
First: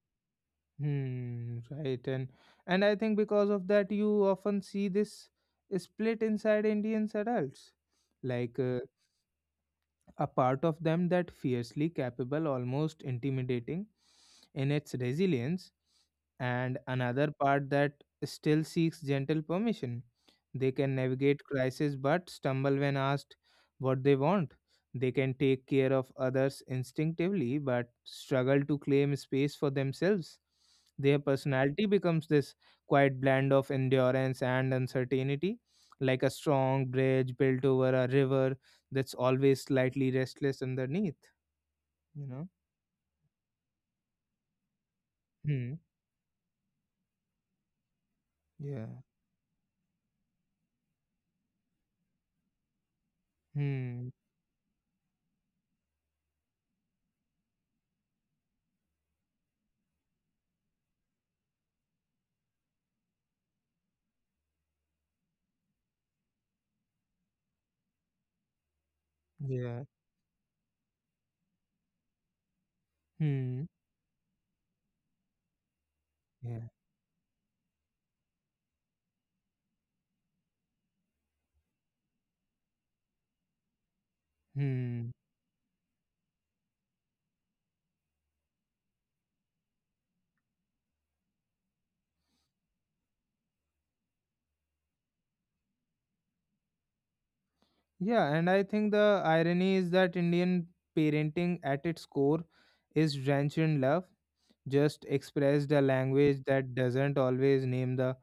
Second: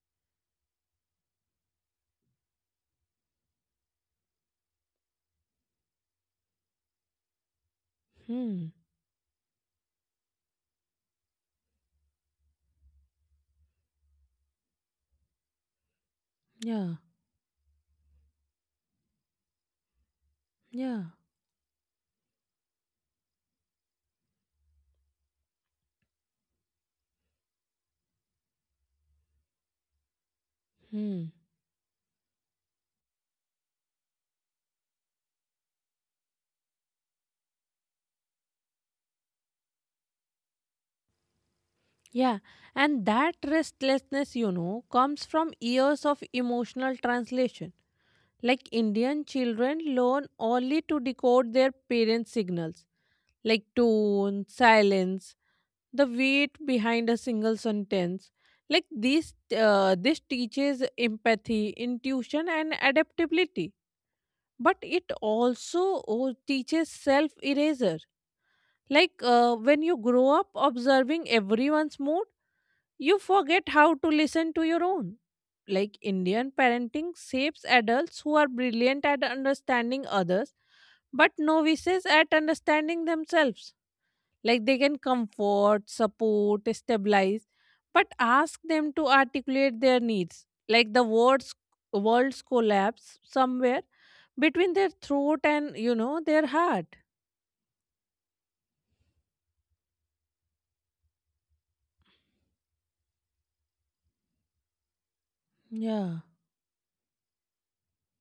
Speaker 1: Hmm. Right. And and I think because of that, you often see this split inside Indians adults like
Speaker 2: Hmm.
Speaker 1: uh, a part of them that fiercely capable, almost intimidating in its resilience, and
Speaker 2: Yeah,
Speaker 1: another part that still seeks gentle permission. They can
Speaker 2: yeah.
Speaker 1: navigate crisis but stumble when asked what they want. They can take care of others instinctively but struggle to claim space for themselves. Their
Speaker 2: Hmm.
Speaker 1: personality becomes this quiet blend of endurance and uncertainty, like a strong bridge built over a river that's always slightly restless underneath, you
Speaker 2: Yeah,
Speaker 1: know?
Speaker 2: and that restlessness, you know, comes from
Speaker 1: Hmm.
Speaker 2: years of emotional translation. Like
Speaker 1: Yeah.
Speaker 2: Indian children learn only to decode their parents' signals, like
Speaker 1: Hmm.
Speaker 2: tone, silence, the weight behind a single sentence. Like this, uh, this teaches empathy, intuition, and adaptability. But it also oh, teaches self erasure. Like uh, when
Speaker 1: Yeah.
Speaker 2: you grow up observing everyone's mood, you
Speaker 1: Hmm.
Speaker 2: forget how to listen to your own. Like Indian
Speaker 1: Yeah.
Speaker 2: parenting shapes adults who are brilliant at understanding others but novices at understanding themselves. Like they can
Speaker 1: Hmm.
Speaker 2: comfort, support, stabilize, but ask them to articulate their needs. Like the words, worlds collapse somewhere between their throat and you know their heart.
Speaker 1: Yeah. And I think the irony is that Indian parenting at its core is drenched in love, just expressed a
Speaker 2: Yeah,
Speaker 1: language that doesn't always name the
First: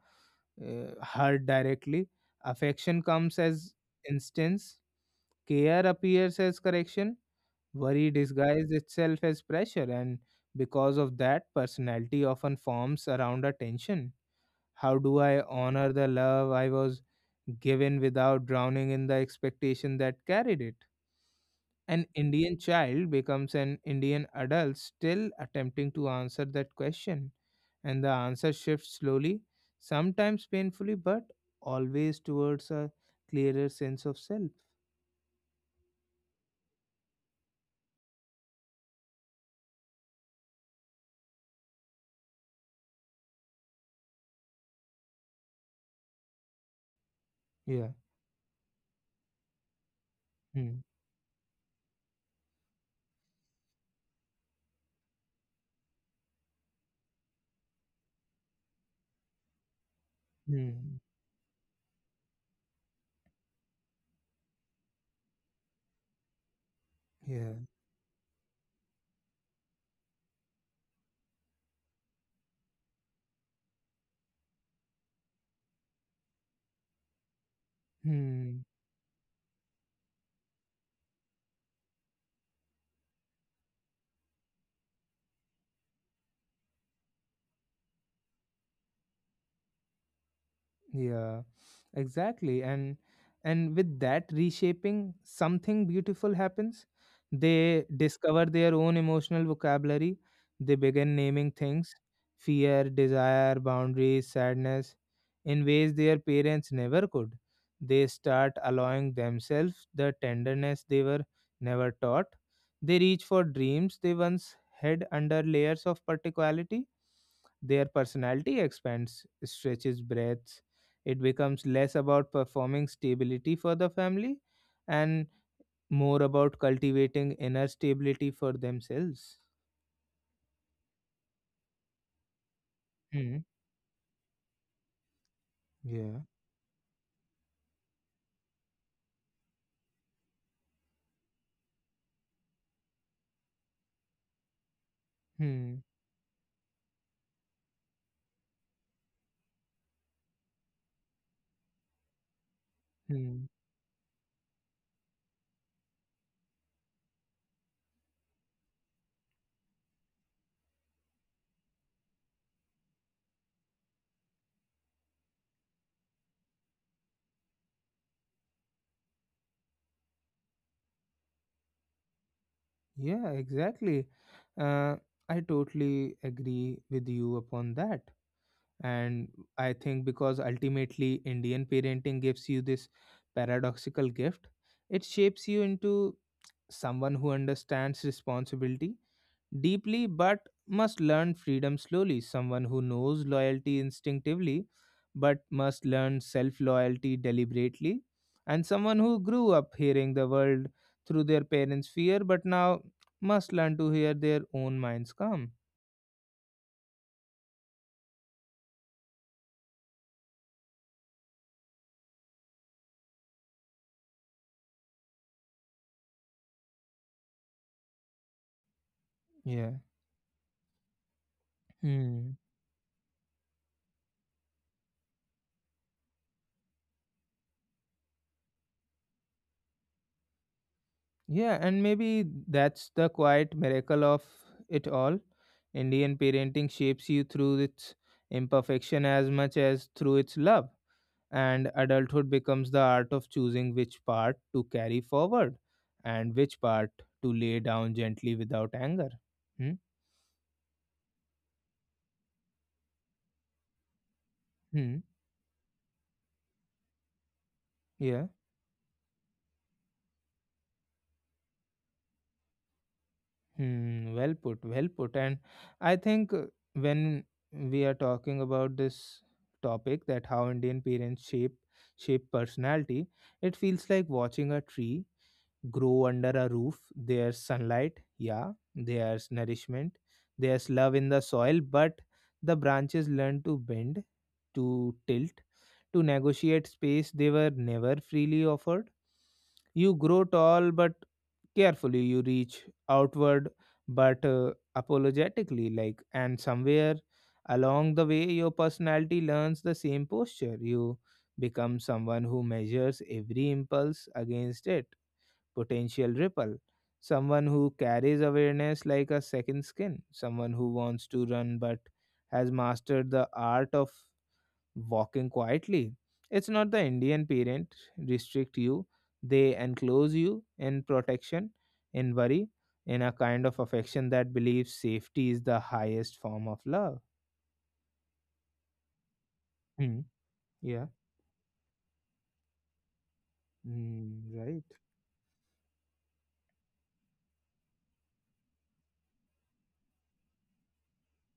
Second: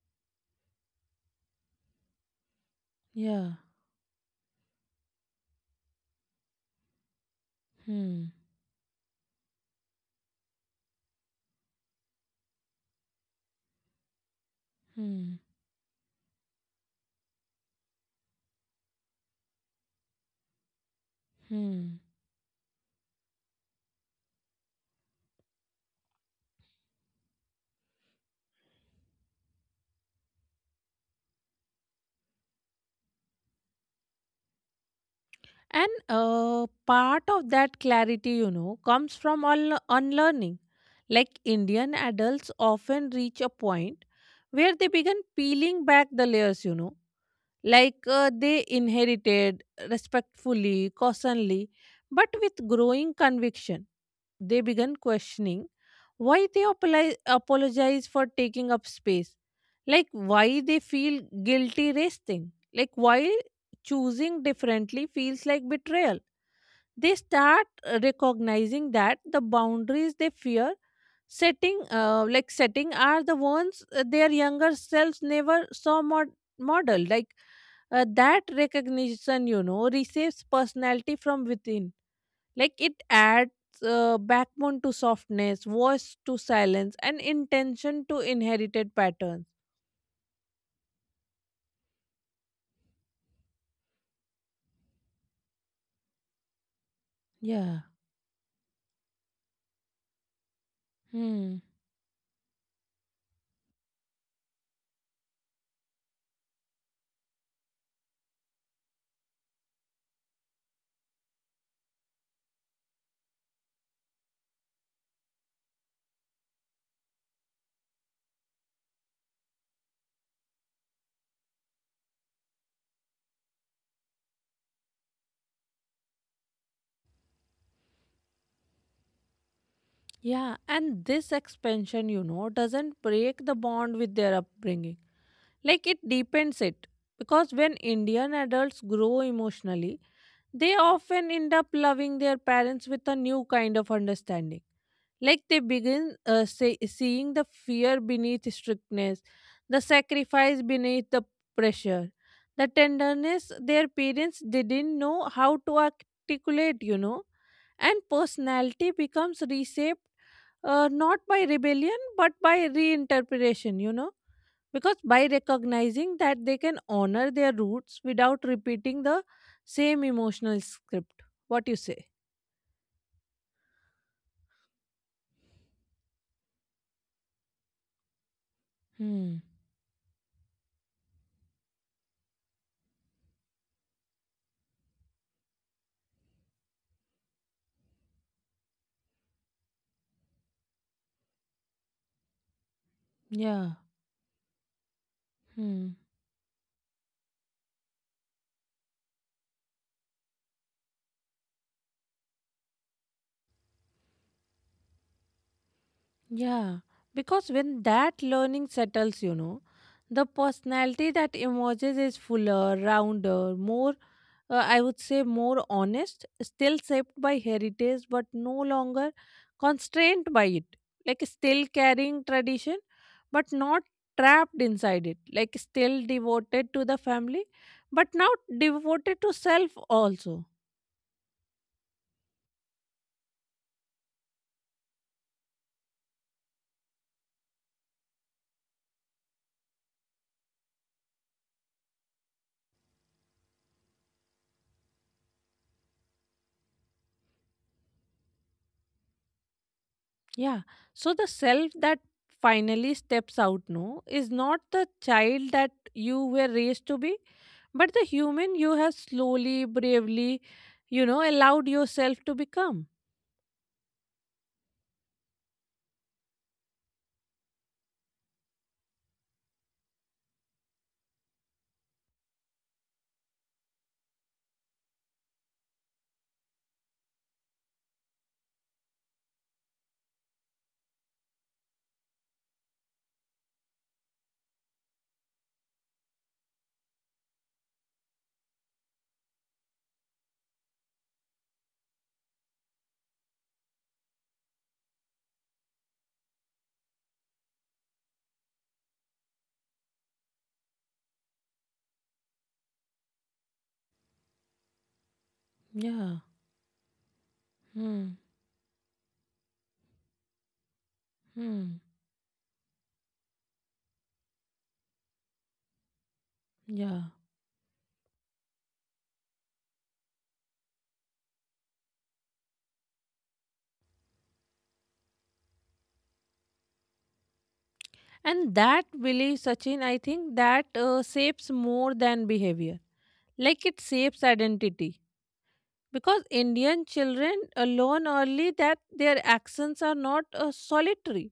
Speaker 1: uh, hurt directly. Affection comes
Speaker 2: yeah.
Speaker 1: as instance, care appears as correction, worry
Speaker 2: Hmm.
Speaker 1: disguises itself as pressure, and because of that, personality often forms around attention. How do
Speaker 2: Hmm.
Speaker 1: I honor the love I was given without drowning in the expectation that carried it?
Speaker 2: Hmm.
Speaker 1: An Indian child becomes an Indian adult still attempting to answer that question, and the answer shifts slowly, sometimes painfully, but always towards a clearer sense of self.
Speaker 2: And uh, part of that clarity, you know, comes from unle- unlearning. Like Indian adults often reach a point where they begin peeling back the layers, you know.
Speaker 1: Yeah.
Speaker 2: Like uh, they inherited
Speaker 1: Hmm.
Speaker 2: respectfully, cautionly, but with growing conviction. They began questioning why they apoli- apologize for taking up space. Like why they
Speaker 1: Hmm.
Speaker 2: feel guilty resting. Like why choosing differently feels like betrayal. They
Speaker 1: Yeah.
Speaker 2: start uh, recognizing that the boundaries they fear setting uh, like setting are the ones uh, their younger selves never saw model. Like uh, that
Speaker 1: Hmm.
Speaker 2: recognition, you know, receives personality from within, like it adds uh, backbone to softness, voice to silence, and intention to inherited patterns.
Speaker 1: Yeah, exactly. And and with that reshaping, something beautiful happens.
Speaker 2: Yeah.
Speaker 1: They discover their own emotional vocabulary. They begin naming
Speaker 2: Hmm.
Speaker 1: things, fear, desire, boundaries, sadness, in ways their parents never could. They start allowing themselves the tenderness they were never taught. They reach for dreams they once hid under layers of particularity. Their personality expands, stretches breadth, it becomes less about performing stability for the family and more about cultivating inner stability for themselves.
Speaker 2: Yeah, and this expansion, you know, doesn't
Speaker 1: Hmm.
Speaker 2: break the bond with their upbringing, like it
Speaker 1: Yeah.
Speaker 2: deepens it, because when Indian adults grow emotionally, they often end up loving their parents with a new kind of understanding. Like they
Speaker 1: Hmm.
Speaker 2: begin uh, say, seeing the fear beneath strictness, the sacrifice beneath the pressure, the
Speaker 1: Hmm.
Speaker 2: tenderness their parents didn't know how to articulate, you know. And personality becomes reshaped, uh, not by rebellion but by reinterpretation, you know. Because by recognizing that they can honor their roots without repeating the same emotional script. What you say?
Speaker 1: Yeah, exactly. Uh, I totally agree with you upon that. And
Speaker 2: Hmm.
Speaker 1: I think because ultimately Indian parenting gives you this paradoxical gift, it shapes you into someone who understands responsibility deeply but must learn freedom slowly. Someone who knows
Speaker 2: Yeah.
Speaker 1: loyalty instinctively but must
Speaker 2: Hmm.
Speaker 1: learn self loyalty deliberately. And someone who grew up hearing the world through their parents' fear but now must learn to hear their own mind's calm.
Speaker 2: Yeah, because when that learning settles, you know, the personality that emerges is fuller, rounder, more, uh, I would say, more honest, still shaped by heritage, but no longer
Speaker 1: Yeah.
Speaker 2: constrained by it. Like still carrying
Speaker 1: Hmm.
Speaker 2: tradition, but not trapped inside it. Like still devoted to the family, but not devoted to self also.
Speaker 1: Yeah, and maybe that's the quiet miracle of it all. Indian parenting shapes you through its imperfection as much as through its love. And adulthood becomes the art of choosing which part to carry forward and which part to lay down gently without anger. Hmm?
Speaker 2: Yeah. So the self that finally steps out no is not the
Speaker 1: Hmm.
Speaker 2: child that you were raised to be, but the
Speaker 1: Yeah.
Speaker 2: human you have slowly, bravely, you know, allowed yourself to become.
Speaker 1: Hmm. Well put. Well put. And I think uh, when we are talking about this topic that how Indian parents shape shape personality, it feels like watching a tree grow under a roof. There's sunlight, yeah, there's nourishment, there's love in the soil, but the branches learn to bend, to tilt, to negotiate space they were never freely offered. You grow tall, but carefully, you reach outward, but uh, apologetically, like, and somewhere along the way, your personality learns the same posture. You become someone who measures every impulse against it potential
Speaker 2: Yeah.
Speaker 1: ripple. Someone who carries
Speaker 2: Hmm.
Speaker 1: awareness like a second skin, someone who wants to run but
Speaker 2: Hmm.
Speaker 1: has mastered the art of walking quietly. It's not the
Speaker 2: Yeah.
Speaker 1: Indian parent restrict you, they enclose you in protection, in worry, in a kind of affection that believes safety is the highest form of love.
Speaker 2: And that belief, Sachin,
Speaker 1: Hmm.
Speaker 2: I think that
Speaker 1: Yeah.
Speaker 2: uh, shapes more than behavior. Like it
Speaker 1: Hmm,
Speaker 2: shapes
Speaker 1: right.
Speaker 2: identity. Because Indian children uh, learn early that their actions are not uh, solitary,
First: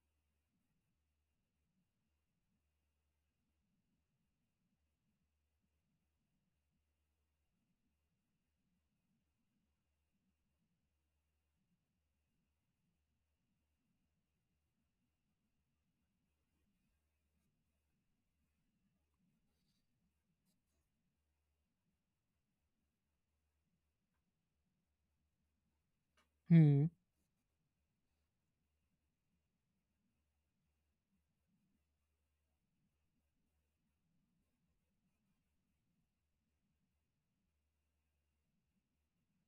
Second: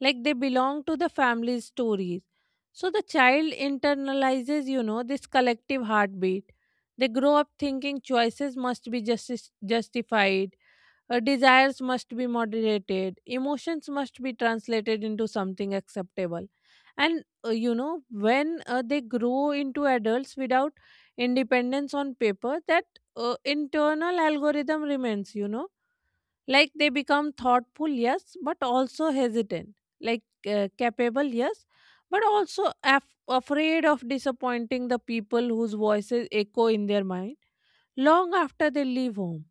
Speaker 2: like they belong to the family stories. So the child internalizes, you know, this collective heartbeat. They grow up thinking choices must be justi- justified, uh, desires must be moderated, emotions must be translated into something acceptable. And uh, you know, when uh, they grow into adults without independence on paper, that uh, internal algorithm remains, you know, like
Speaker 1: Hmm.
Speaker 2: they become thoughtful, yes, but also hesitant, like uh, capable, yes, but also af- afraid of disappointing the people whose voices echo in their mind long after they leave home.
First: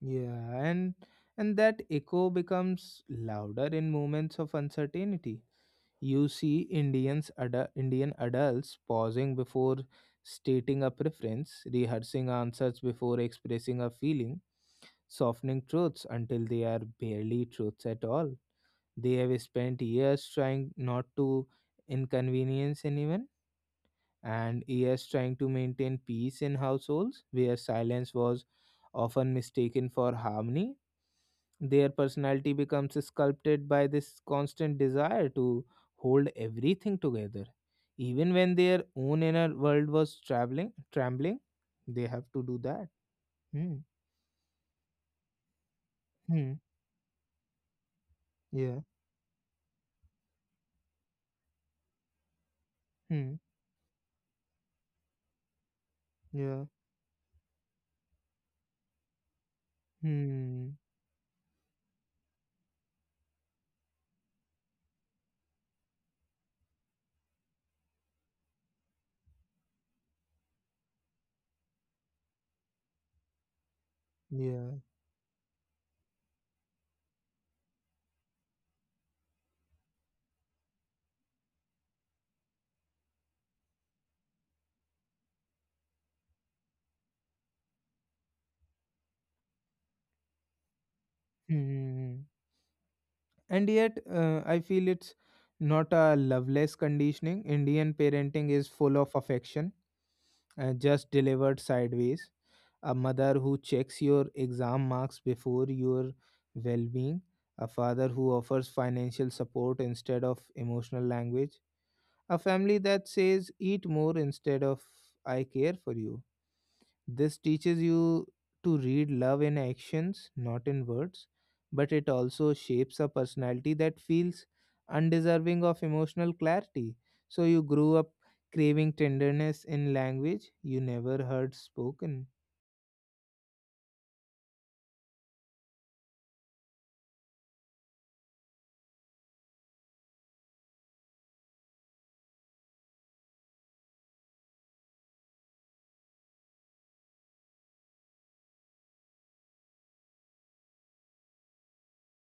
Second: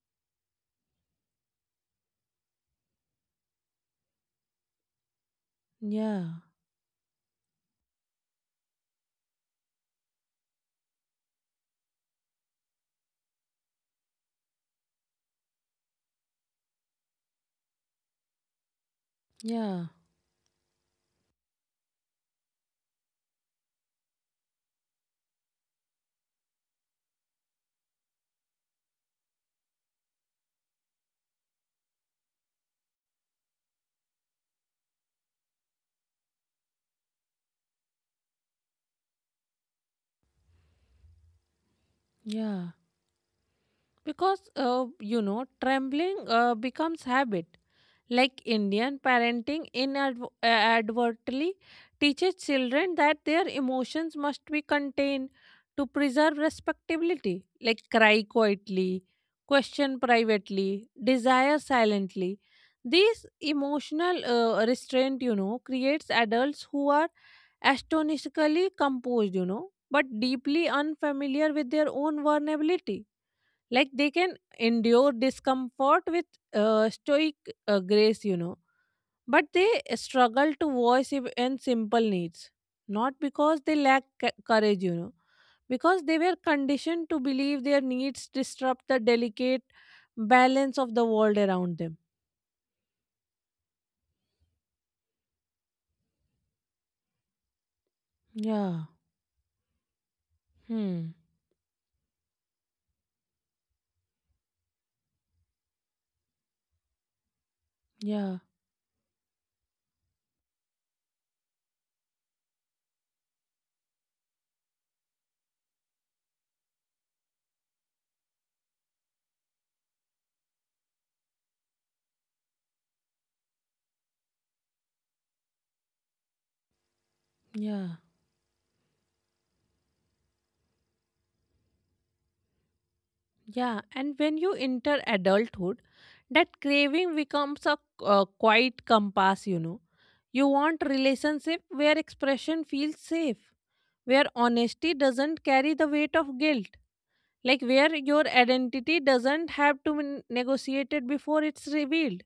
Speaker 1: Yeah, and and that echo becomes louder in moments of uncertainty.
Speaker 2: Yeah,
Speaker 1: You see Indians adu- Indian adults pausing before stating a preference, rehearsing answers before expressing a feeling, softening truths until they are barely truths at all. They have spent
Speaker 2: yeah,
Speaker 1: years trying not to inconvenience anyone and years trying to maintain peace in households where silence was often mistaken for harmony. Their personality becomes sculpted by this constant desire to hold everything together. Even when their own inner world was traveling, trembling, they have to do
Speaker 2: yeah.
Speaker 1: that. Hmm.
Speaker 2: Because, uh, you know, trembling
Speaker 1: Hmm.
Speaker 2: uh, becomes habit. Like
Speaker 1: Yeah.
Speaker 2: Indian parenting inadvertently teaches children
Speaker 1: Hmm.
Speaker 2: that their emotions must be contained to preserve
Speaker 1: Yeah.
Speaker 2: respectability, like cry quietly, question
Speaker 1: Hmm.
Speaker 2: privately, desire silently. These emotional uh, restraint, you know, creates adults who are astonishingly composed, you know, but deeply unfamiliar with their own vulnerability, like they can
Speaker 1: Yeah.
Speaker 2: endure discomfort with uh, stoic uh, grace, you know, but they uh, struggle to voice even simple needs, not because they lack c- courage, you know, because they were conditioned to believe their needs disrupt the delicate balance of the world around them.
Speaker 1: Hmm. And yet, uh, I feel it's not a loveless conditioning. Indian parenting is
Speaker 2: Yeah.
Speaker 1: full of affection, uh, just
Speaker 2: Hmm.
Speaker 1: delivered sideways. A mother who checks your exam marks before your well being, a father who
Speaker 2: Yeah,
Speaker 1: offers financial support instead of emotional language, a family that says, "Eat more" instead of "I care for you." This teaches you to read love in actions, not in words, but it also shapes a personality that feels undeserving of emotional clarity. So you grew
Speaker 2: yeah.
Speaker 1: up craving tenderness in language you never heard spoken.
Speaker 2: Yeah, and when you enter adulthood, that craving becomes a uh, quiet compass, you know. You want relationship where expression feels safe, where honesty doesn't carry the weight of guilt, like where your identity doesn't have to be negotiated before it's revealed.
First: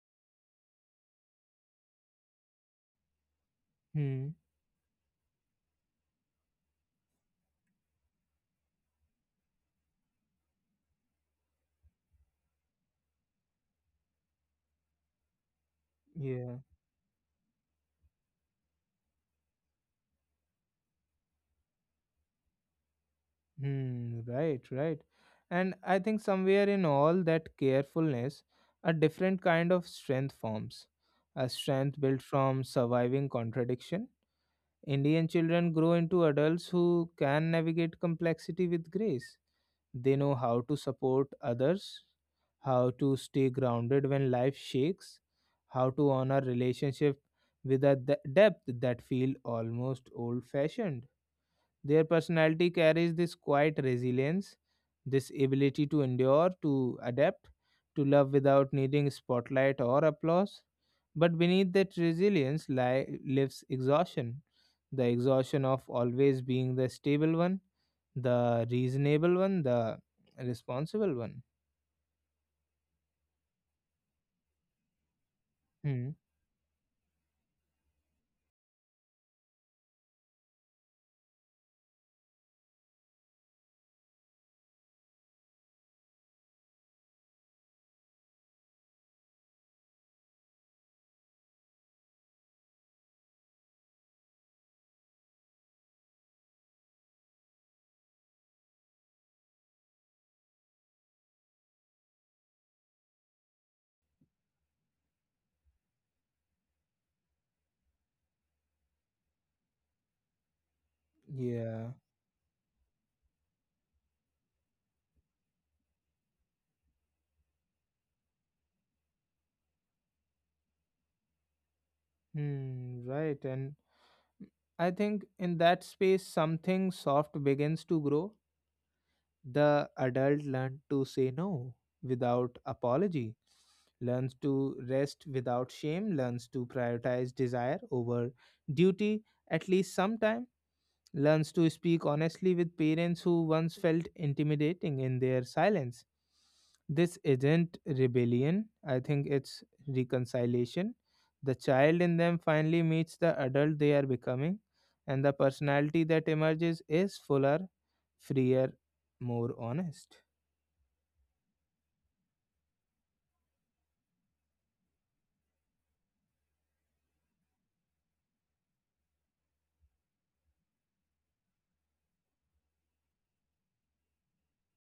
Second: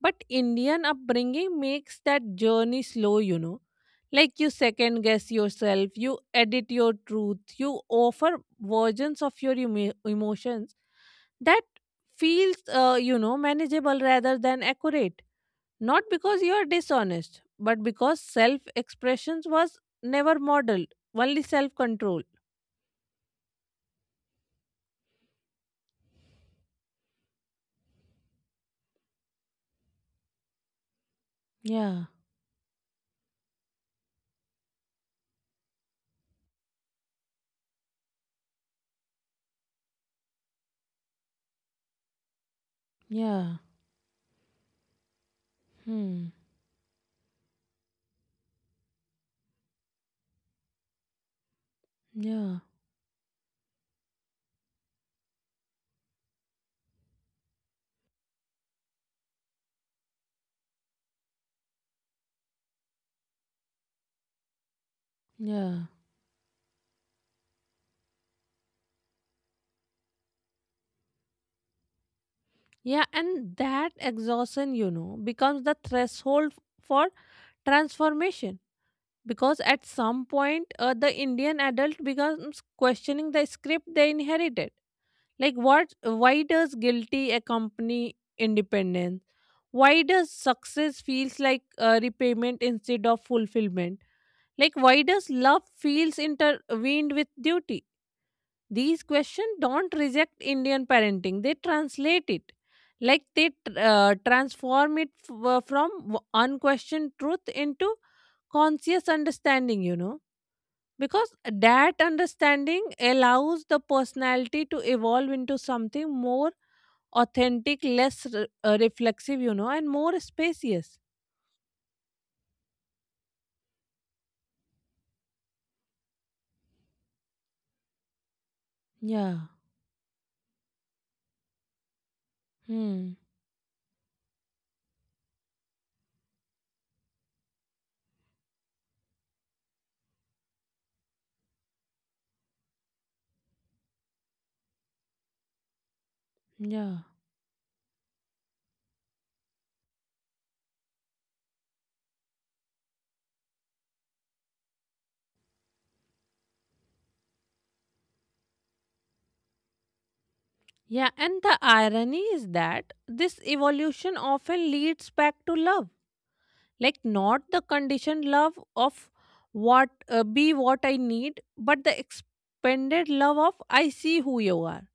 Speaker 2: But Indian upbringing makes that journey slow, you know.
Speaker 1: Hmm.
Speaker 2: Like you second guess yourself, you edit your truth, you offer versions of your emo- emotions that feels, uh, you know, manageable rather than accurate, not because you
Speaker 1: Yeah.
Speaker 2: are dishonest, but because self expressions was never modeled, only self control.
Speaker 1: Hmm, right, right. And I think somewhere in all that carefulness, a different kind of strength forms. A strength
Speaker 2: Yeah,
Speaker 1: built from surviving contradiction. Indian children grow into adults who can navigate complexity with grace. They know how to support others, how to stay
Speaker 2: yeah,
Speaker 1: grounded when life shakes, how to
Speaker 2: hmm,
Speaker 1: honor relationship with a de- depth that feel almost old fashioned. Their
Speaker 2: yeah,
Speaker 1: personality carries this quiet resilience, this ability to endure, to adapt, to love without needing spotlight or applause. But beneath that resilience li- lives exhaustion, the exhaustion
Speaker 2: yeah.
Speaker 1: of always being the stable one, the reasonable one, the responsible one.
Speaker 2: Yeah, and that exhaustion, you know, becomes the
Speaker 1: Hmm.
Speaker 2: threshold for transformation. Because at some point, uh, the Indian adult becomes questioning the script they inherited. Like, what? Why does guilty accompany independence? Why does success feels like uh, repayment instead of fulfillment? Like why does love feels intervened with duty? These questions don't reject Indian parenting; they translate it, like they uh, transform it f- uh, from w- unquestioned truth into conscious understanding. You know, because
Speaker 1: Yeah.
Speaker 2: that understanding allows the personality to evolve into something more authentic, less re- uh, reflexive, you know, and more spacious.
Speaker 1: Hmm. Right. And I think in that space, something soft begins to grow.
Speaker 2: Yeah.
Speaker 1: The adult learns to say no without
Speaker 2: Hmm.
Speaker 1: apology, learns to rest without shame, learns to prioritize desire over duty at least sometime, learns to speak honestly with parents who once felt intimidating in their silence.
Speaker 2: Yeah.
Speaker 1: This isn't rebellion, I think it's reconciliation. The child in them finally meets the adult they are becoming, and the personality that emerges is fuller, freer, more honest.
Speaker 2: Yeah. And the irony is that this evolution often leads back to love. Like, not the conditioned love of what uh, be what I need, but the expanded love of I see who you are.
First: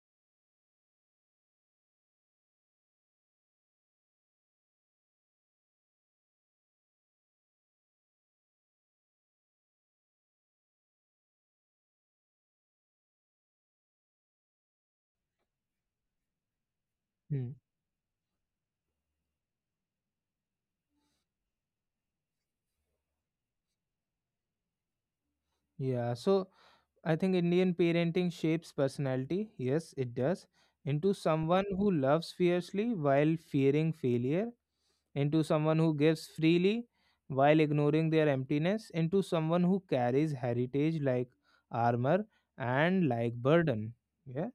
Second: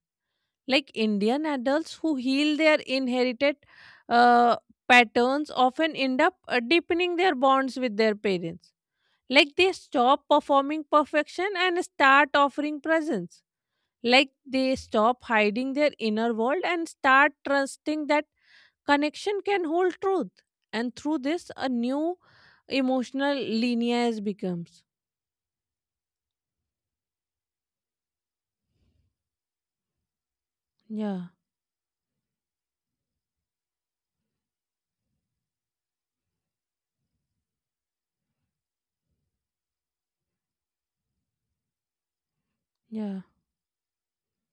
Speaker 2: Like, Indian adults who heal their inherited uh, patterns often end up uh, deepening their bonds with their parents. Like, they stop performing perfection and start offering presence. Like they stop hiding their inner world and start
Speaker 1: Hmm.
Speaker 2: trusting that connection can hold truth. And through this, a new emotional lineage becomes.
Speaker 1: Yeah, so I think Indian parenting shapes personality. Yes, it does. Into
Speaker 2: Yeah,
Speaker 1: someone who loves fiercely while fearing failure, into someone who gives freely while ignoring their emptiness, into someone who carries heritage like armor and
Speaker 2: yeah.
Speaker 1: like burden. Yeah.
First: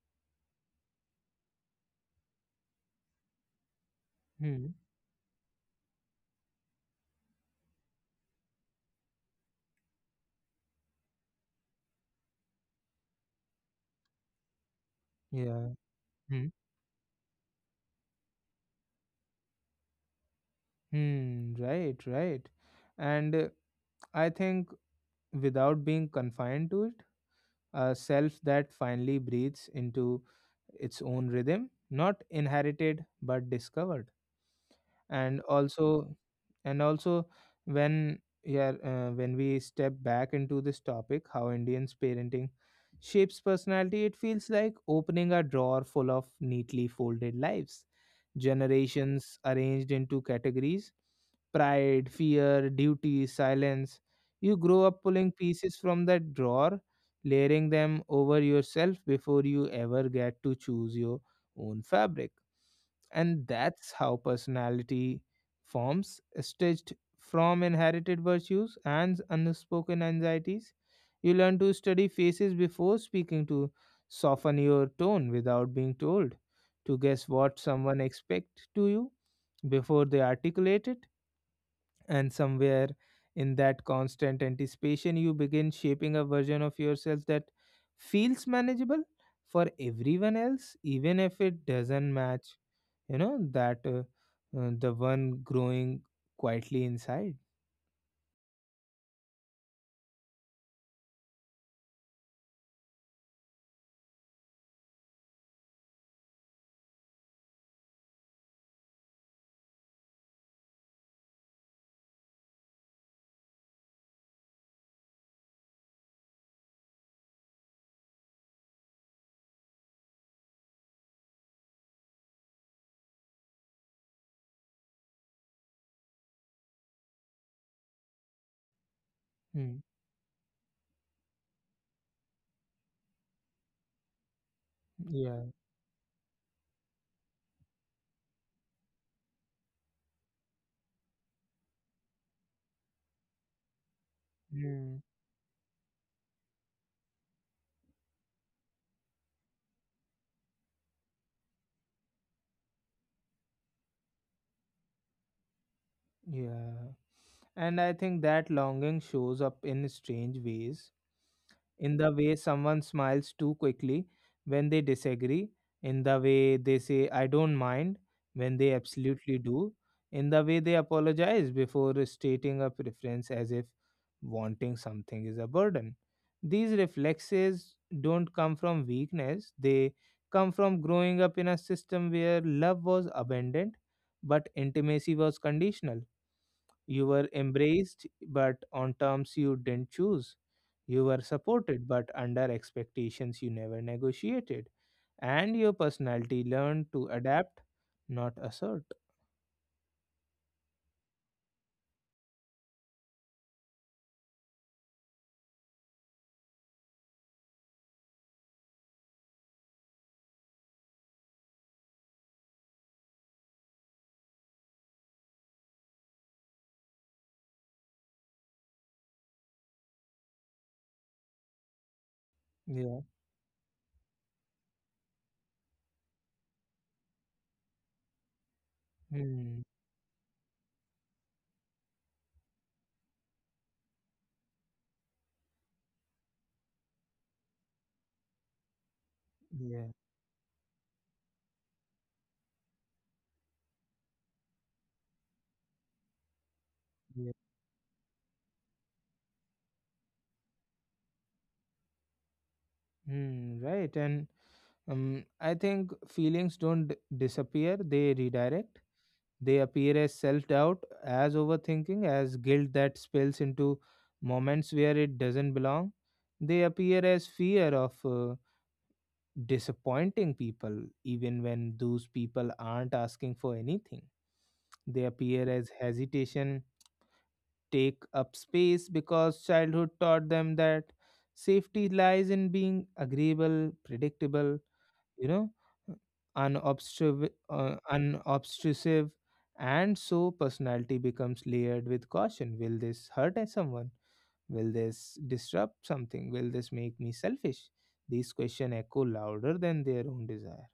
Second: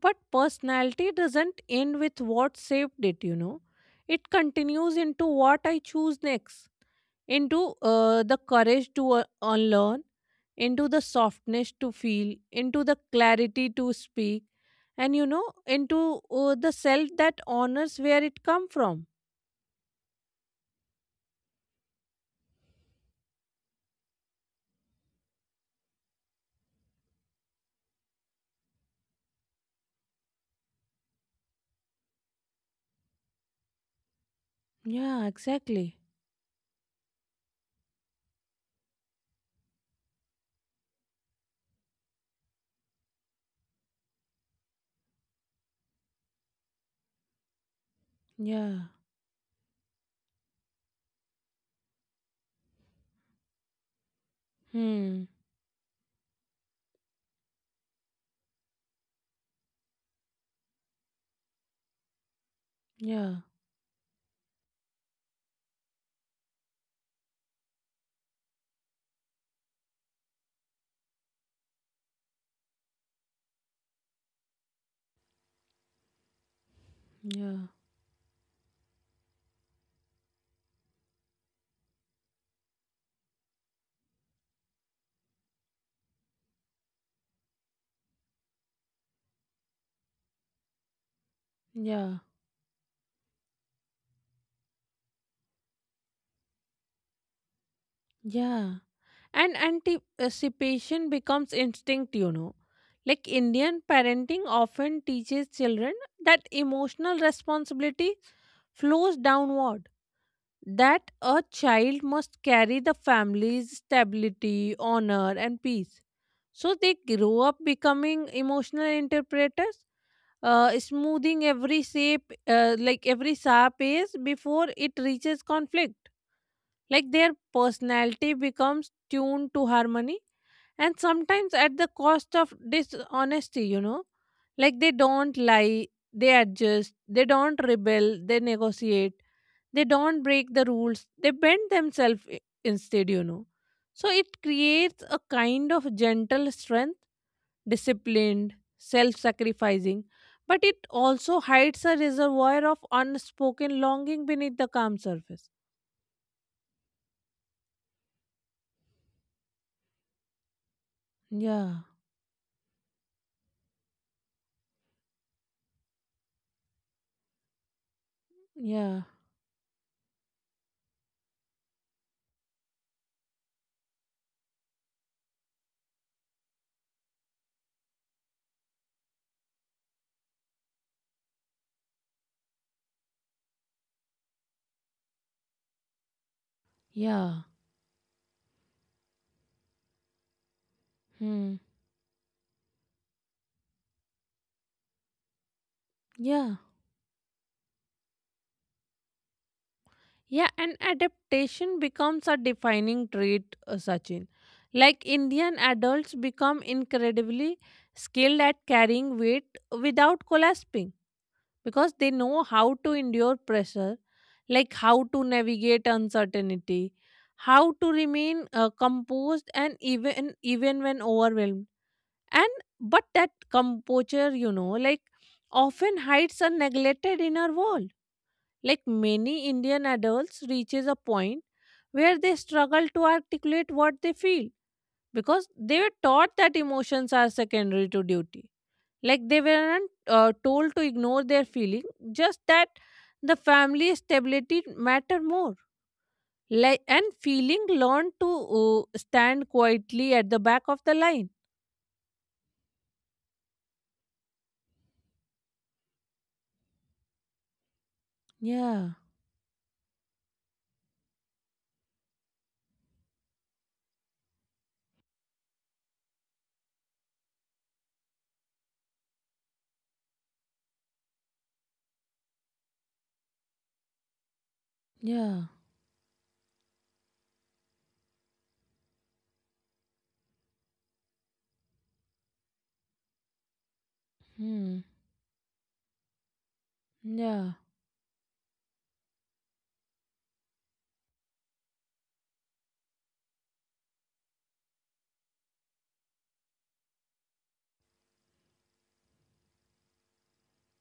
Speaker 2: But personality doesn't end with what shaped it, you know. It
Speaker 1: Hmm.
Speaker 2: continues into what I choose next, into uh, the courage to uh, unlearn, into the softness to feel, into the clarity to speak, and you know
Speaker 1: Yeah.
Speaker 2: into
Speaker 1: Hmm.
Speaker 2: uh, the self that honors where it come from.
Speaker 1: Hmm. Right, right. And uh, I think without being confined to it, a self that finally breathes into its own rhythm, not inherited but discovered.
Speaker 2: Yeah,
Speaker 1: and also
Speaker 2: exactly.
Speaker 1: and also when yeah uh, when we step back into this topic, how Indians parenting shapes personality, it feels like opening a drawer full of neatly folded lives,
Speaker 2: Yeah.
Speaker 1: generations arranged into categories: pride, fear, duty, silence. You grow up
Speaker 2: Hmm.
Speaker 1: pulling pieces from that drawer, layering them over yourself before you ever get to choose your own fabric.
Speaker 2: Yeah,
Speaker 1: And that's how personality forms, stitched from inherited virtues and unspoken anxieties. You learn to study faces before speaking, to soften your tone without being told, to guess
Speaker 2: yeah,
Speaker 1: what someone expects to you before they articulate it. And somewhere in that constant anticipation, you begin shaping a version of yourself that feels manageable for everyone else, even if it doesn't
Speaker 2: yeah,
Speaker 1: match, you know that uh, uh, the one growing quietly inside.
Speaker 2: yeah. And anticipation becomes instinct, you know. Like Indian parenting often teaches children that emotional responsibility flows downward, that a child must carry the family's stability, honor and peace. So they grow up becoming emotional interpreters, uh, smoothing every shape, uh, like every sharp edge before it reaches conflict. Like their personality becomes tuned to
Speaker 1: Hmm.
Speaker 2: harmony, and sometimes at the cost of dishonesty, you know. Like they don't
Speaker 1: Yeah.
Speaker 2: lie, they adjust, they don't rebel, they negotiate, they don't break the rules, they bend themselves i- instead, you know. So it creates
Speaker 1: Hmm.
Speaker 2: a kind of gentle strength, disciplined, self sacrificing, but it also hides a reservoir of unspoken longing beneath the calm surface.
Speaker 1: Yeah. And I think that longing shows up in strange ways:
Speaker 2: Yeah,
Speaker 1: in the way someone smiles too quickly when they disagree, in the way they say, "I don't mind" when they
Speaker 2: yeah,
Speaker 1: absolutely do, in the way they apologize before stating a preference as if wanting something is a burden. These reflexes don't come from weakness, they come from growing up in a system where love was abundant but intimacy was conditional. You were
Speaker 2: yeah,
Speaker 1: embraced, but on terms you didn't choose. You were
Speaker 2: hmm,
Speaker 1: supported, but under expectations you never negotiated. And your personality
Speaker 2: yeah.
Speaker 1: learned to adapt, not assert.
Speaker 2: Yeah, and adaptation becomes a defining trait, uh, Sachin. Like Indian adults become incredibly skilled at carrying weight without collapsing because they know how to endure pressure, like how to navigate uncertainty, how to remain uh, composed and even even when overwhelmed. And
Speaker 1: Yeah.
Speaker 2: but that composure, you know, like often hides a neglected inner world. Like many
Speaker 1: Hmm.
Speaker 2: Indian adults reaches a point where they struggle to articulate what they feel because they were taught that emotions are secondary to duty. Like they
Speaker 1: Yeah.
Speaker 2: weren't uh, told to ignore their feeling, just that the family stability matter more. Like and
Speaker 1: Yeah.
Speaker 2: feeling learned to uh, stand quietly at the back of the line.
Speaker 1: Hmm. Right. And um, I think feelings don't d- disappear, they redirect.
Speaker 2: Yeah,
Speaker 1: They appear as self doubt, as overthinking, as guilt that spills into moments where it doesn't belong. They appear as fear of uh, disappointing people, even when those people aren't asking for anything. They
Speaker 2: yeah,
Speaker 1: appear as hesitation, take up space, because childhood taught them that safety lies in being agreeable, predictable,
Speaker 2: hmm,
Speaker 1: you know, unobstru-
Speaker 2: yeah.
Speaker 1: uh, unobtrusive. And so personality becomes layered with caution. Will this hurt someone? Will this disrupt something? Will this make me selfish? These questions echo louder than their own desire.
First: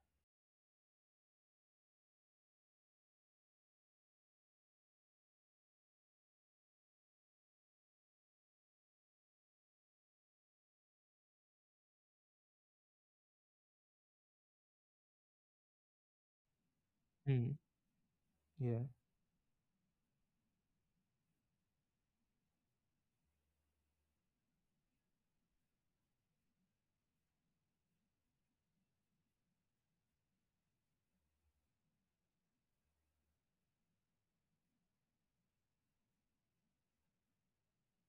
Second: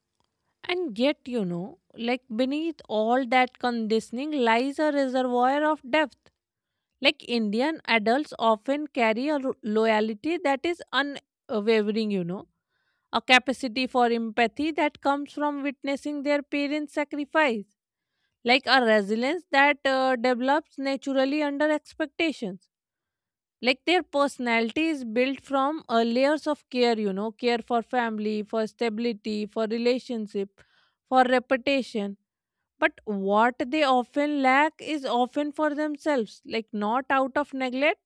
Speaker 2: And yet, you know, like beneath all that conditioning lies a reservoir of depth. Like Indian adults often carry a ro- loyalty that is unwavering, you know, a capacity for empathy that comes from witnessing their parents'
Speaker 1: Hmm.
Speaker 2: sacrifice, like
Speaker 1: Yeah,
Speaker 2: a resilience that uh, develops naturally under expectations. Like their personality is built from uh, layers of care, you know, care for family, for stability, for relationship, for reputation, but what they often lack is often for themselves, like not out of neglect,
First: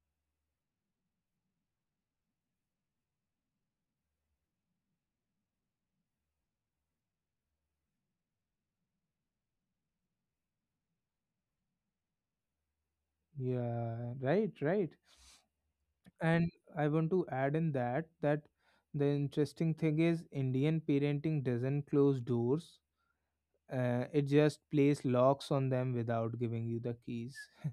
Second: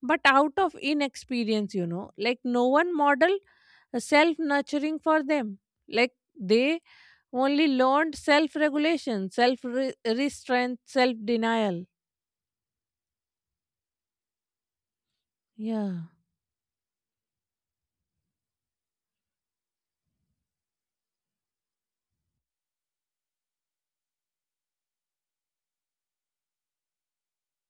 Speaker 2: but out of inexperience, you know. Like no one model self nurturing for them. Like they only learned self regulation, self restraint, self denial.
Speaker 1: yeah, right, right.
Speaker 2: Yeah.
Speaker 1: And I want to add in that that the interesting thing is Indian parenting doesn't close doors. Uh, it just plays locks on them without giving you the keys.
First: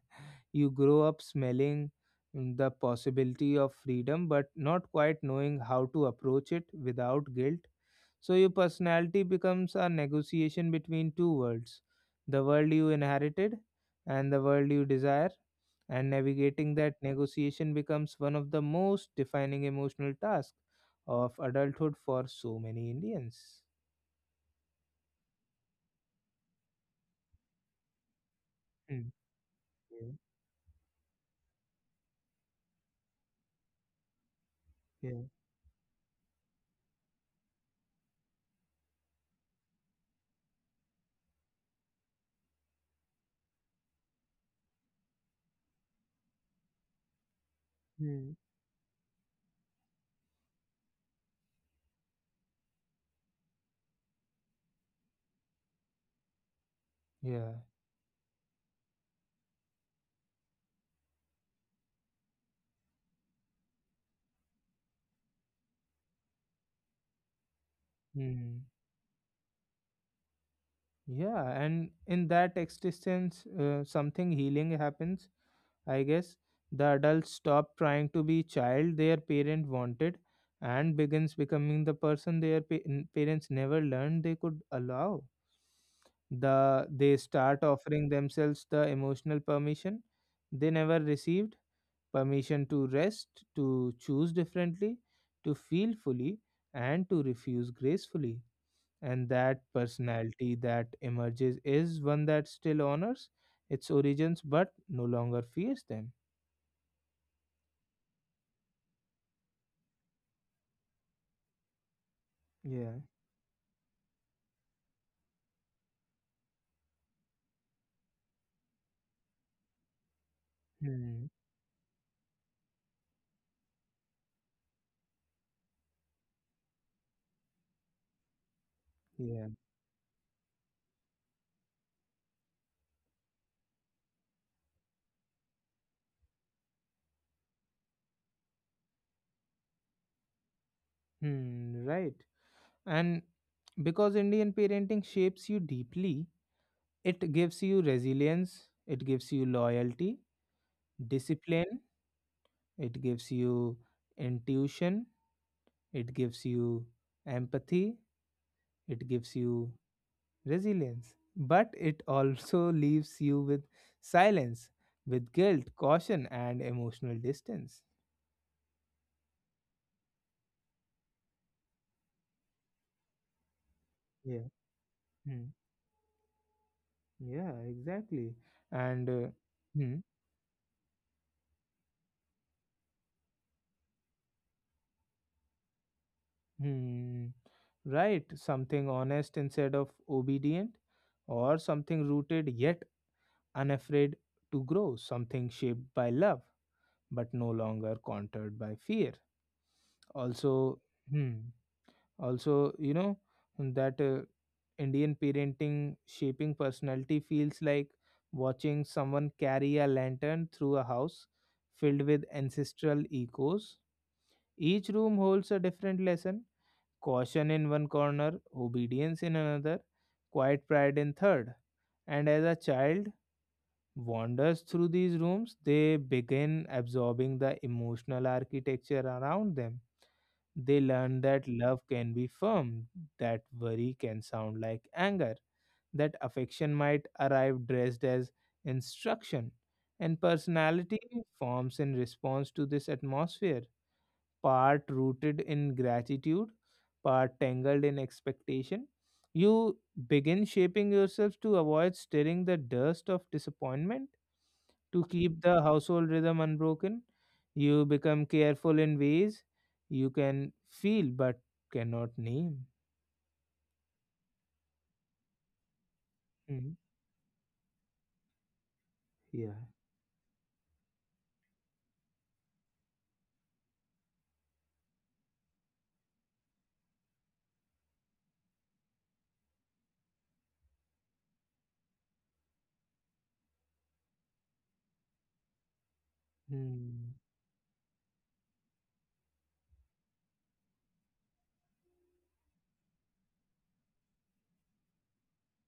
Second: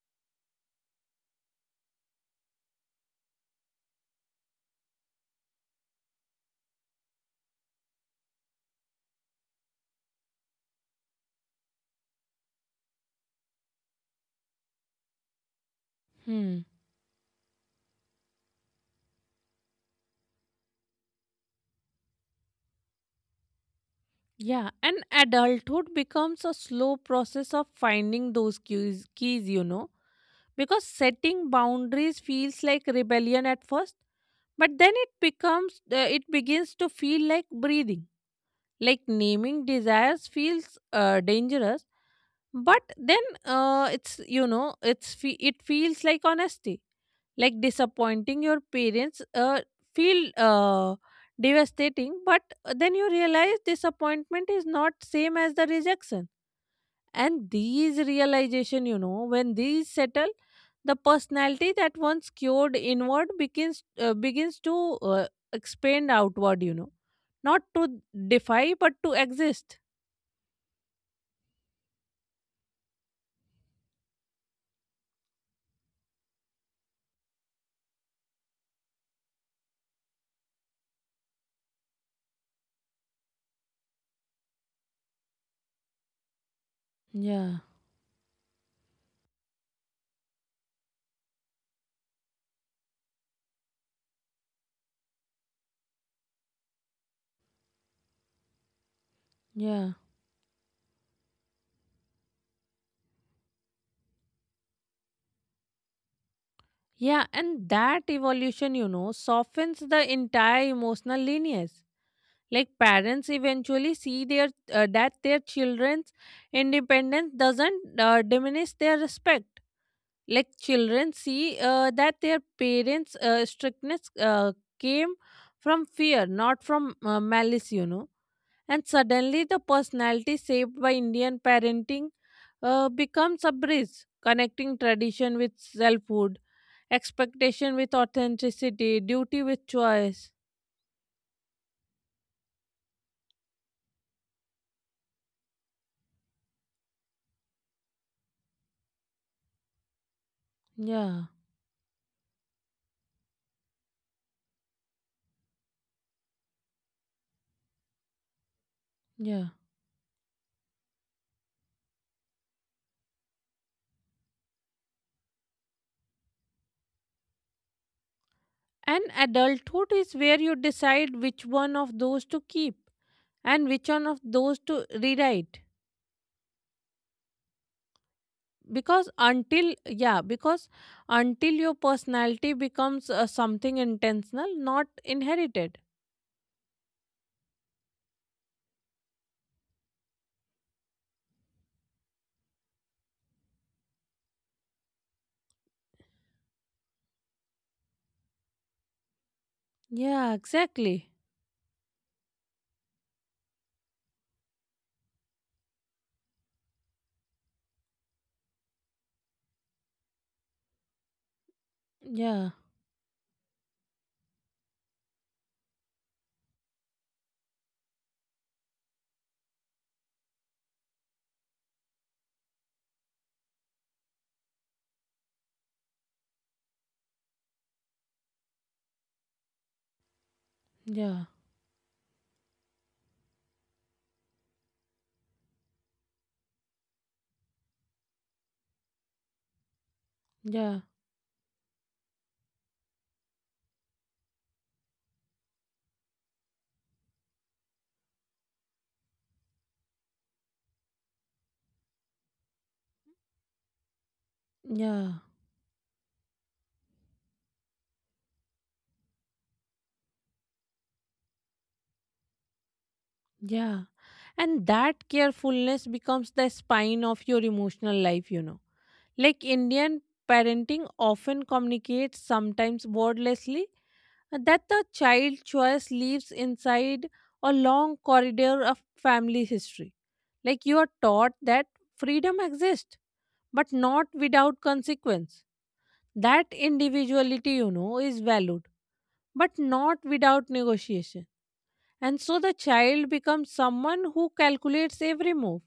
Speaker 1: You grow up smelling, mm, the possibility of freedom, but not quite knowing how to approach it without guilt. So your personality becomes a negotiation between two worlds: the world you inherited and the world you desire. And
Speaker 2: Hmm.
Speaker 1: navigating that negotiation becomes one of the most defining emotional tasks of adulthood for so many Indians.
Speaker 2: Yeah. And adulthood becomes a slow process of finding those cues,
Speaker 1: Mm.
Speaker 2: keys, you know.
Speaker 1: Yeah.
Speaker 2: Because setting boundaries feels like rebellion at first, but then it
Speaker 1: Yeah.
Speaker 2: becomes uh, it begins to feel like breathing. Like naming desires feels uh, dangerous, but then uh, it's, you know, it's fe- it feels like honesty. Like
Speaker 1: Mm.
Speaker 2: disappointing your parents uh, feel uh, devastating, but then you realize disappointment is not same as the rejection. And
Speaker 1: Yeah.
Speaker 2: these realization, you know, when these settle, the personality that once cured inward begins uh, begins to uh, expand outward, you know, not to
Speaker 1: Mm.
Speaker 2: defy but to exist.
Speaker 1: Yeah. And in that existence, uh, something healing happens, I guess. The adults stop trying to be child their parent wanted and begins becoming the person their pa- n- parents never learned they could allow. The they
Speaker 2: Yeah.
Speaker 1: start offering themselves the emotional permission they never received: permission to rest, to choose differently, to feel fully, and to refuse gracefully. And that
Speaker 2: Yeah.
Speaker 1: personality that emerges is one that still honors its origins but no longer fears them.
Speaker 2: Yeah, and that evolution, you know, softens the entire emotional lineage, like
Speaker 1: Yeah.
Speaker 2: parents eventually see their uh, that their children's independence doesn't uh, diminish their respect, like children
Speaker 1: Hmm.
Speaker 2: see uh, that their parents uh, strictness uh, came from fear not from uh, malice, you know, and suddenly
Speaker 1: Yeah.
Speaker 2: the personality shaped by Indian parenting uh, becomes a bridge connecting tradition with selfhood, expectation with authenticity, duty with choice.
Speaker 1: Hmm. Right. And because Indian parenting shapes you deeply, it gives you resilience, it gives you loyalty,
Speaker 2: Yeah,
Speaker 1: discipline, it gives you intuition, it gives you empathy, it gives
Speaker 2: yeah,
Speaker 1: you resilience. But it also leaves you with silence, with guilt, caution, and emotional distance.
Speaker 2: and adulthood is where you decide which one of those to keep and which one of
Speaker 1: Yeah.
Speaker 2: those to
Speaker 1: Hmm.
Speaker 2: rewrite,
Speaker 1: Yeah, exactly. And
Speaker 2: because
Speaker 1: uh,
Speaker 2: until,
Speaker 1: hmm.
Speaker 2: yeah, because until your personality becomes uh, something intentional, not inherited.
Speaker 1: Hmm. Right. Something honest instead of obedient, or something rooted yet unafraid to grow, something shaped by love but no longer contoured by fear.
Speaker 2: Yeah,
Speaker 1: Also,
Speaker 2: exactly.
Speaker 1: hmm. Also, you know, that uh, Indian parenting shaping personality feels like watching someone carry a lantern through a house filled with
Speaker 2: Yeah,
Speaker 1: ancestral echoes. Each room holds a different lesson: caution in one corner, obedience in another, quiet pride in third. And as a child wanders through these rooms, they begin absorbing the emotional architecture around them. They learn
Speaker 2: yeah,
Speaker 1: that love can be firm, that worry can sound like anger, that affection might arrive dressed as instruction, and
Speaker 2: yeah,
Speaker 1: personality forms in response to this atmosphere, part rooted in gratitude, part tangled in expectation. You begin shaping yourself to avoid stirring the dust of disappointment, to
Speaker 2: yeah,
Speaker 1: keep the household rhythm unbroken. You become careful in ways you can feel but cannot name.
Speaker 2: yeah. And that carefulness becomes the
Speaker 1: Mm,
Speaker 2: spine of your emotional life, you know, like
Speaker 1: yeah.
Speaker 2: Indian parenting often communicates, sometimes wordlessly, Uh, that the child choice lives inside a long corridor of family history. Like you are taught that freedom exists, but not without consequence. That
Speaker 1: Mm,
Speaker 2: individuality, you know, is valued, but not without negotiation. And so the child becomes someone who calculates every move,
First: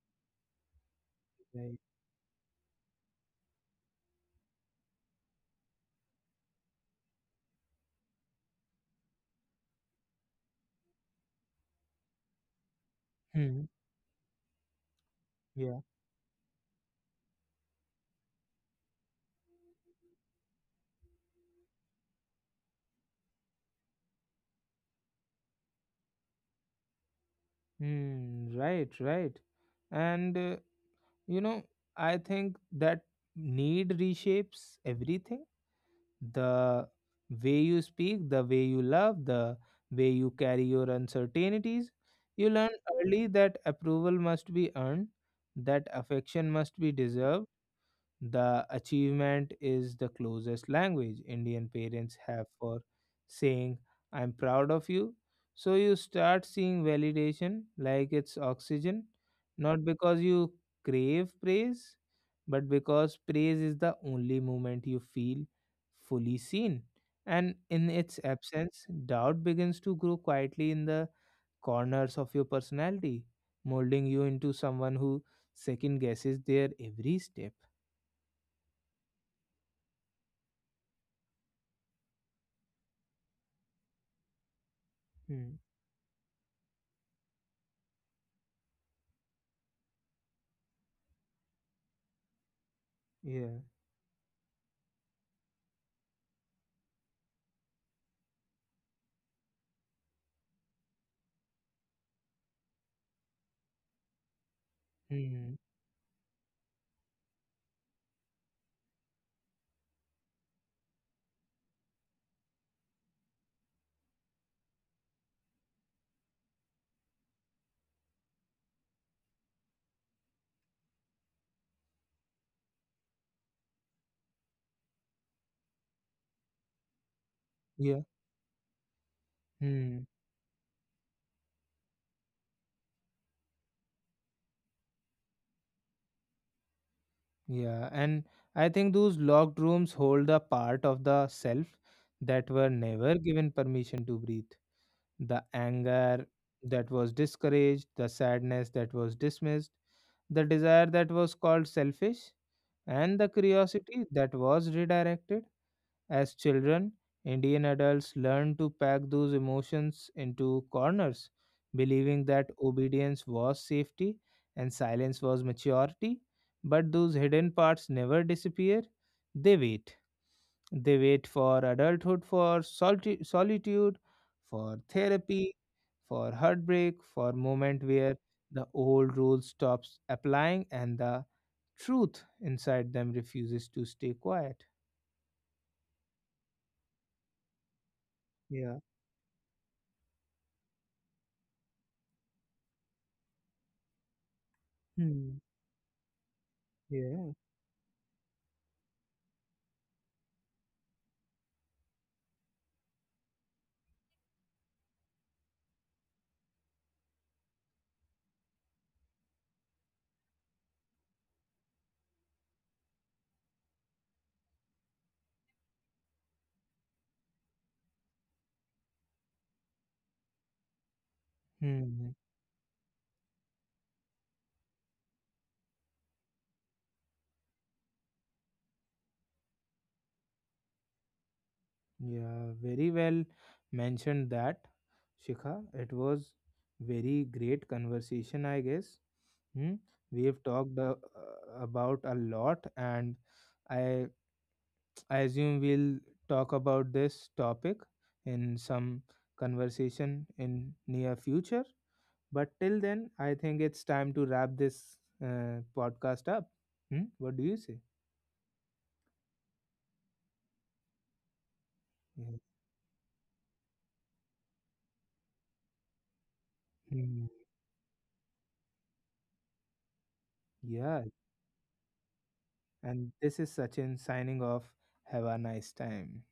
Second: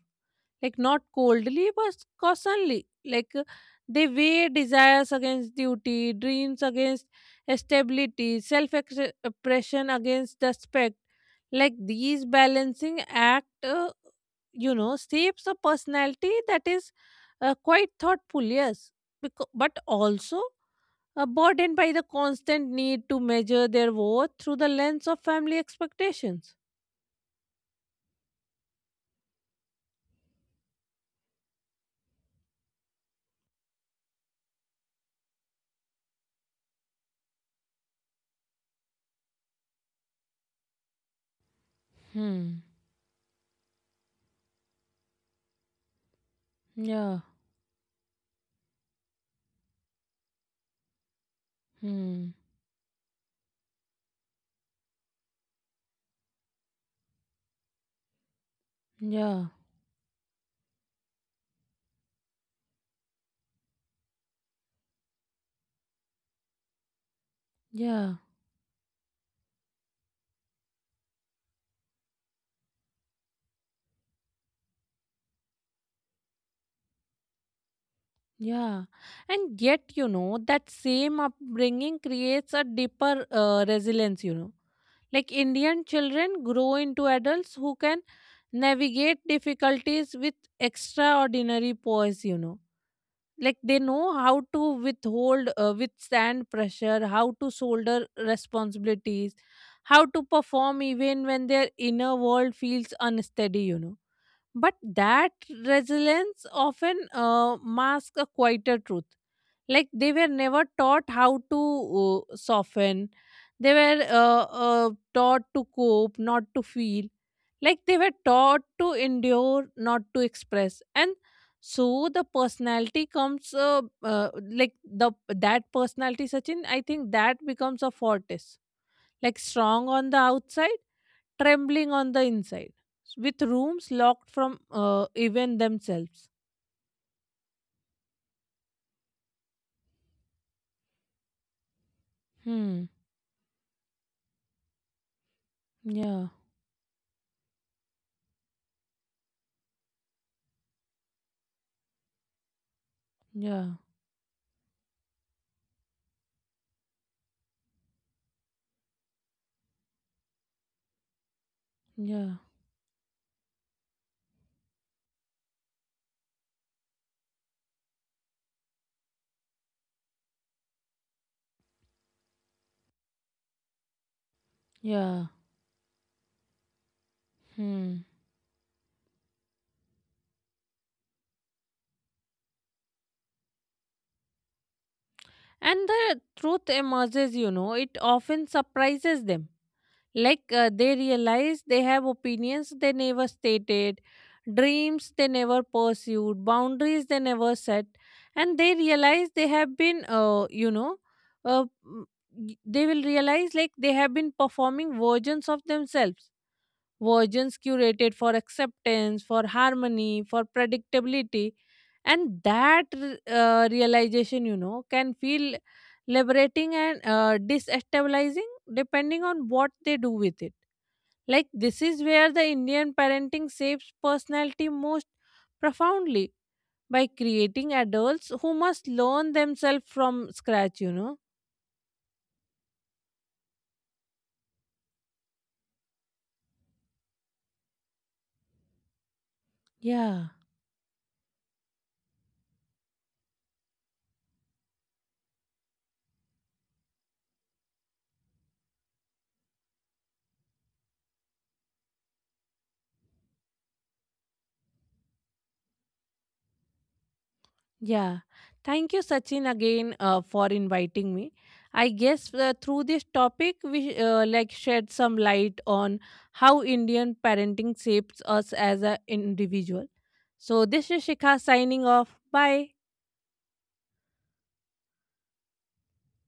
Speaker 2: like not coldly
Speaker 1: right.
Speaker 2: but cautiously. Like, uh, they weigh desires against duty, dreams against stability, self oppression against respect, like these balancing act,
Speaker 1: Mm,
Speaker 2: uh, you know, shapes a
Speaker 1: yeah.
Speaker 2: personality that is uh, quite thoughtful, yes. Becau- but also uh, burdened by the constant need to measure their worth through the lens of family expectations.
Speaker 1: Mm, right, right. And, uh, you know, I think that need reshapes everything: the way you speak, the way you love, the way you carry your uncertainties. You
Speaker 2: Hmm.
Speaker 1: learn early that approval must be earned, that affection must be
Speaker 2: Yeah.
Speaker 1: deserved, the achievement is the closest language Indian parents
Speaker 2: Hmm.
Speaker 1: have for saying, "I'm proud of you." So you start seeing validation like it's oxygen,
Speaker 2: Yeah.
Speaker 1: not because you crave praise, but because praise is the only moment you feel fully seen. And in
Speaker 2: Yeah.
Speaker 1: its absence, doubt begins to grow quietly in the corners of your personality, molding you into someone who second guesses their every step.
Speaker 2: Yeah, and yet, you know, that same upbringing creates a deeper uh, resilience, you know. Like
Speaker 1: Hmm.
Speaker 2: Indian children grow into adults who can navigate difficulties with extraordinary poise, you know,
Speaker 1: Yeah.
Speaker 2: like they know how to withhold uh, withstand pressure, how to shoulder responsibilities, how to perform even when their inner world feels unsteady, you know. But that
Speaker 1: Hmm.
Speaker 2: resilience often uh, masks a quieter truth, like they were never taught how to uh, soften. They were uh, uh, taught to cope, not to feel, like they were taught to endure, not to express. And so the personality comes, uh, uh, like the that personality, Sachin, I think that becomes a
Speaker 1: Yeah.
Speaker 2: fortress, like strong
Speaker 1: Hmm.
Speaker 2: on the outside, trembling on the inside, with rooms locked from uh, even themselves.
Speaker 1: Yeah. And I think those locked rooms hold a part of the self that were
Speaker 2: Hmm.
Speaker 1: never given permission to breathe. The anger
Speaker 2: Yeah.
Speaker 1: that was discouraged, the sadness that was dismissed, the desire that was called selfish, and the
Speaker 2: Yeah.
Speaker 1: curiosity that was redirected. As children, Indian adults learn to pack those emotions into corners, believing
Speaker 2: Yeah.
Speaker 1: that obedience was safety and silence was maturity. But those hidden parts never disappear. They wait. They wait for adulthood, for solti- solitude, for
Speaker 2: Yeah.
Speaker 1: therapy, for heartbreak, for moment
Speaker 2: Hmm.
Speaker 1: where the old rule stops applying and the truth inside them refuses to stay quiet.
Speaker 2: And the truth emerges. You know, it often
Speaker 1: Yeah.
Speaker 2: surprises them. Like, uh, they realize they have opinions they never stated, dreams they
Speaker 1: Hmm.
Speaker 2: never pursued, boundaries they
Speaker 1: Yeah.
Speaker 2: never set, and they realize they have been, uh, you know, uh, m- y- they will realize like they have been performing versions of themselves, versions curated for acceptance, for harmony, for predictability. And that uh, realization, you know, can feel liberating and uh, destabilizing depending on what they do with it. Like, this is
Speaker 1: Hmm.
Speaker 2: where the Indian parenting shapes personality most profoundly, by creating adults who must learn themselves from scratch, you know.
Speaker 1: Yeah, very well mentioned that, Shikha. It was very great conversation, I guess. Hmm. We
Speaker 2: Yeah.
Speaker 1: have talked uh, about a lot, and I I assume we'll talk about this topic in some conversation in near future. But till then, I think it's time to wrap this uh, podcast up. Hmm? What do you say?
Speaker 2: Yeah. Thank you, Sachin, again, uh, for inviting me. I guess
Speaker 1: Yeah.
Speaker 2: uh, through this topic, we, uh, like, shed some light on how Indian
Speaker 1: Hmm.
Speaker 2: parenting shapes us as an individual. So this
Speaker 1: Yeah,
Speaker 2: is Shikha signing off. Bye.
Speaker 1: and this is Sachin signing off. Have a nice time.